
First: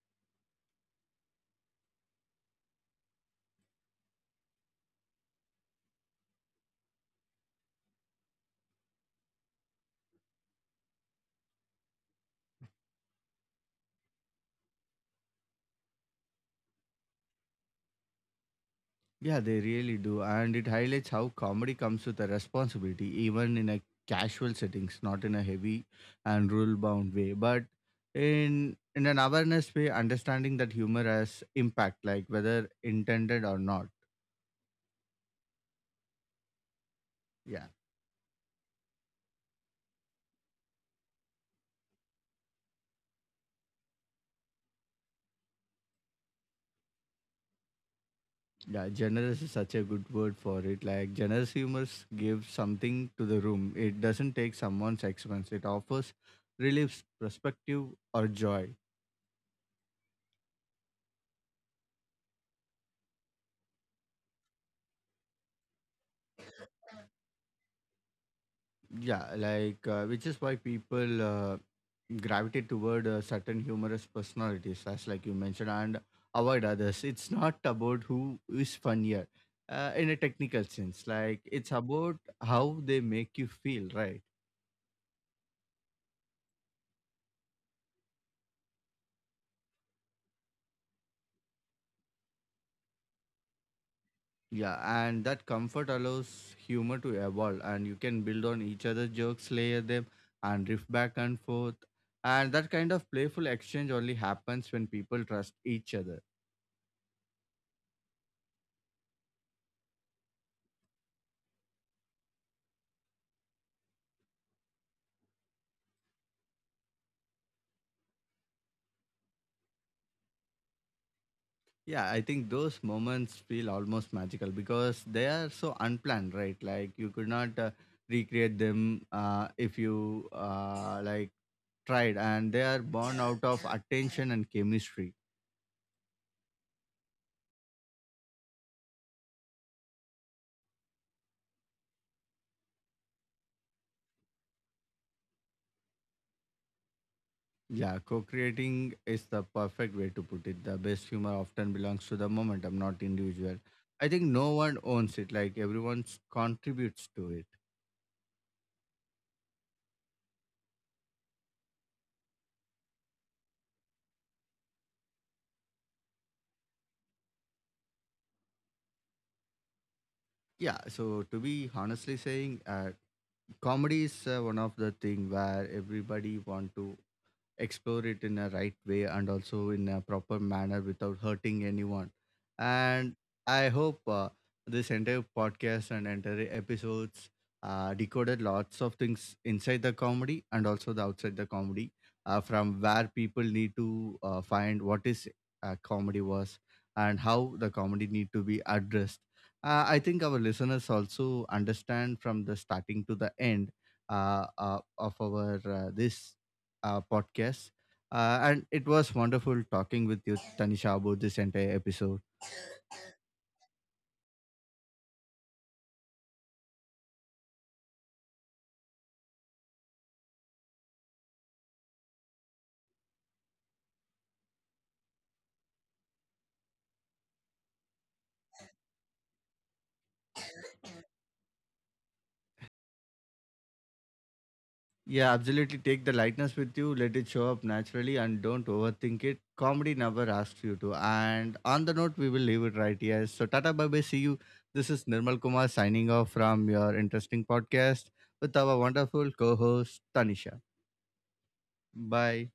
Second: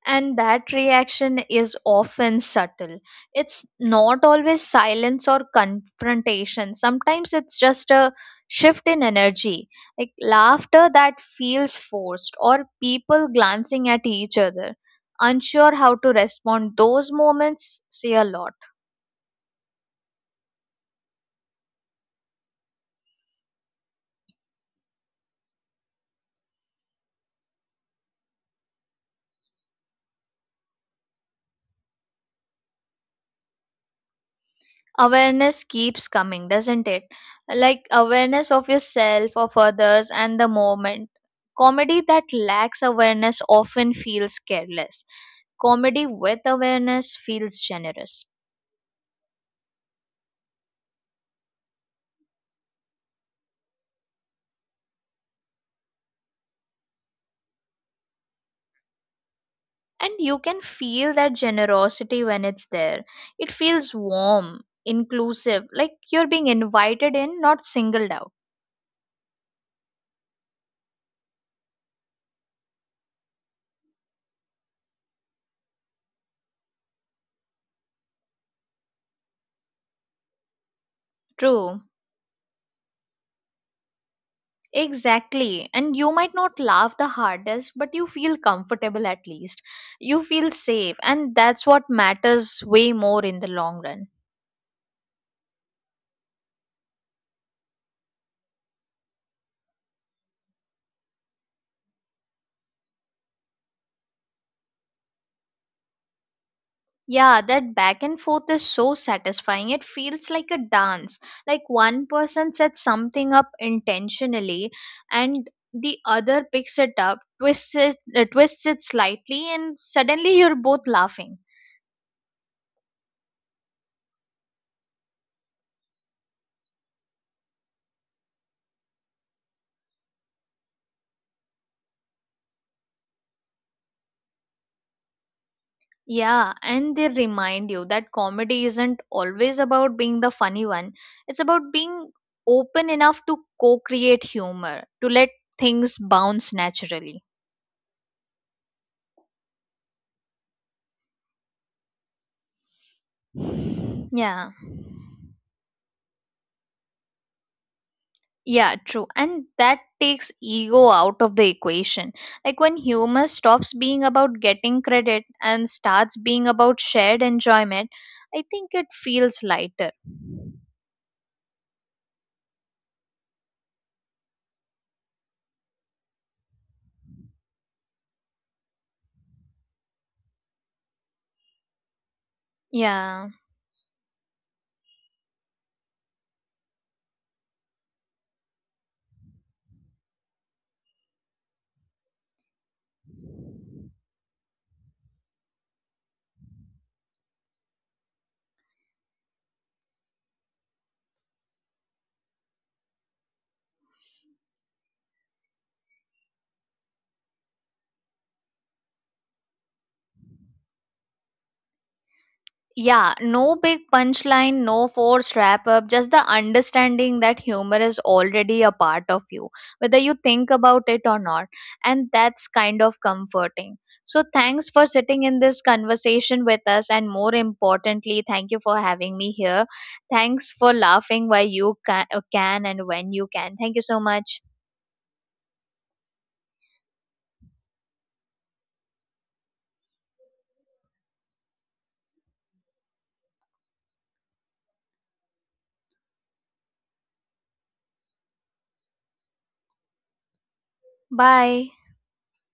B: And that reaction is often subtle. It's not always silence or confrontation. Sometimes it's just a shift in energy, like laughter that feels forced, or people glancing at each other, unsure how to respond. Those moments say a lot.
A: Yeah, they really do. And it highlights how comedy comes with a responsibility, even in a casual settings, not in a heavy and rule bound way, but in an awareness way, understanding that humor has impact, like whether intended or not.
B: Awareness keeps coming, doesn't it?
A: Yeah.
B: Like, awareness of yourself, of others, and the moment. Comedy that lacks awareness often feels careless. Comedy with awareness feels generous.
A: Yeah. Generous is such a good word for it. Like generous humor gives something to the room. It doesn't take someone's expense. It offers relief, perspective, or joy.
B: And you can feel that generosity when it's there. It feels warm, inclusive, like you're being invited in, not singled out.
A: Yeah, like which is why people gravitate toward certain humorous personalities, as like you mentioned, and avoid others. It's not about who is funnier in a technical sense. Like it's
B: True.
A: about how they make you feel, right?
B: Exactly. And you might not laugh the hardest, but you feel comfortable at least. You feel safe. And that's what matters way more in the long run.
A: Yeah, and that comfort allows humor to evolve, and you can build on each other's jokes, layer them, and riff back and forth. And that kind of playful exchange only happens when people trust each other.
B: Yeah, that back and forth is so satisfying. It feels like a dance. Like, one person sets something up intentionally, and the other picks it up, twists it slightly, and suddenly you're both laughing.
A: Yeah, I think those moments feel almost magical because they are so unplanned, right? Like you could not recreate them if you like tried, and they are born out of attention and chemistry.
B: Yeah, and they remind you that comedy isn't always about being the funny one. It's about being open enough to co create humor, to let things bounce naturally.
A: Yeah, co-creating is the perfect way to put it. The best humor often belongs to the momentum, not individual. I think
B: Yeah,
A: no one owns it; like everyone contributes to it.
B: yeah, true. And that takes ego out of the equation. Like, when humor stops being about getting credit and starts being about shared enjoyment, I think it feels lighter.
A: Yeah, so to be honestly saying, comedy is one of the thing where everybody want to explore it in a right way and also in a proper manner without hurting anyone. And
B: Yeah.
A: I hope this entire podcast and entire episodes decoded lots of things inside the comedy and also the outside the comedy from where people need to find what is comedy was and how the comedy need to be addressed. I think our listeners also understand from the starting to the end of our this podcast. And it was wonderful talking with you, Tanisha, about this entire episode.
B: Yeah, no big punchline, no forced wrap up, just the understanding that humor is already a part of you, whether you think about it or not. And that's kind of comforting. So, thanks for sitting in this conversation with us. And more importantly, thank you for having me here. Thanks for laughing where you can and when you can. Thank you so much.
A: Yeah, absolutely. Take the lightness with you, let it show up naturally, and don't overthink it. Comedy never asks you to. And on the note, we will leave it right here. So, Tata, bye bye. See you. This is Nirmal Kumar signing off from your interesting podcast with our wonderful co host, Tanisha.
B: Bye.
A: Bye.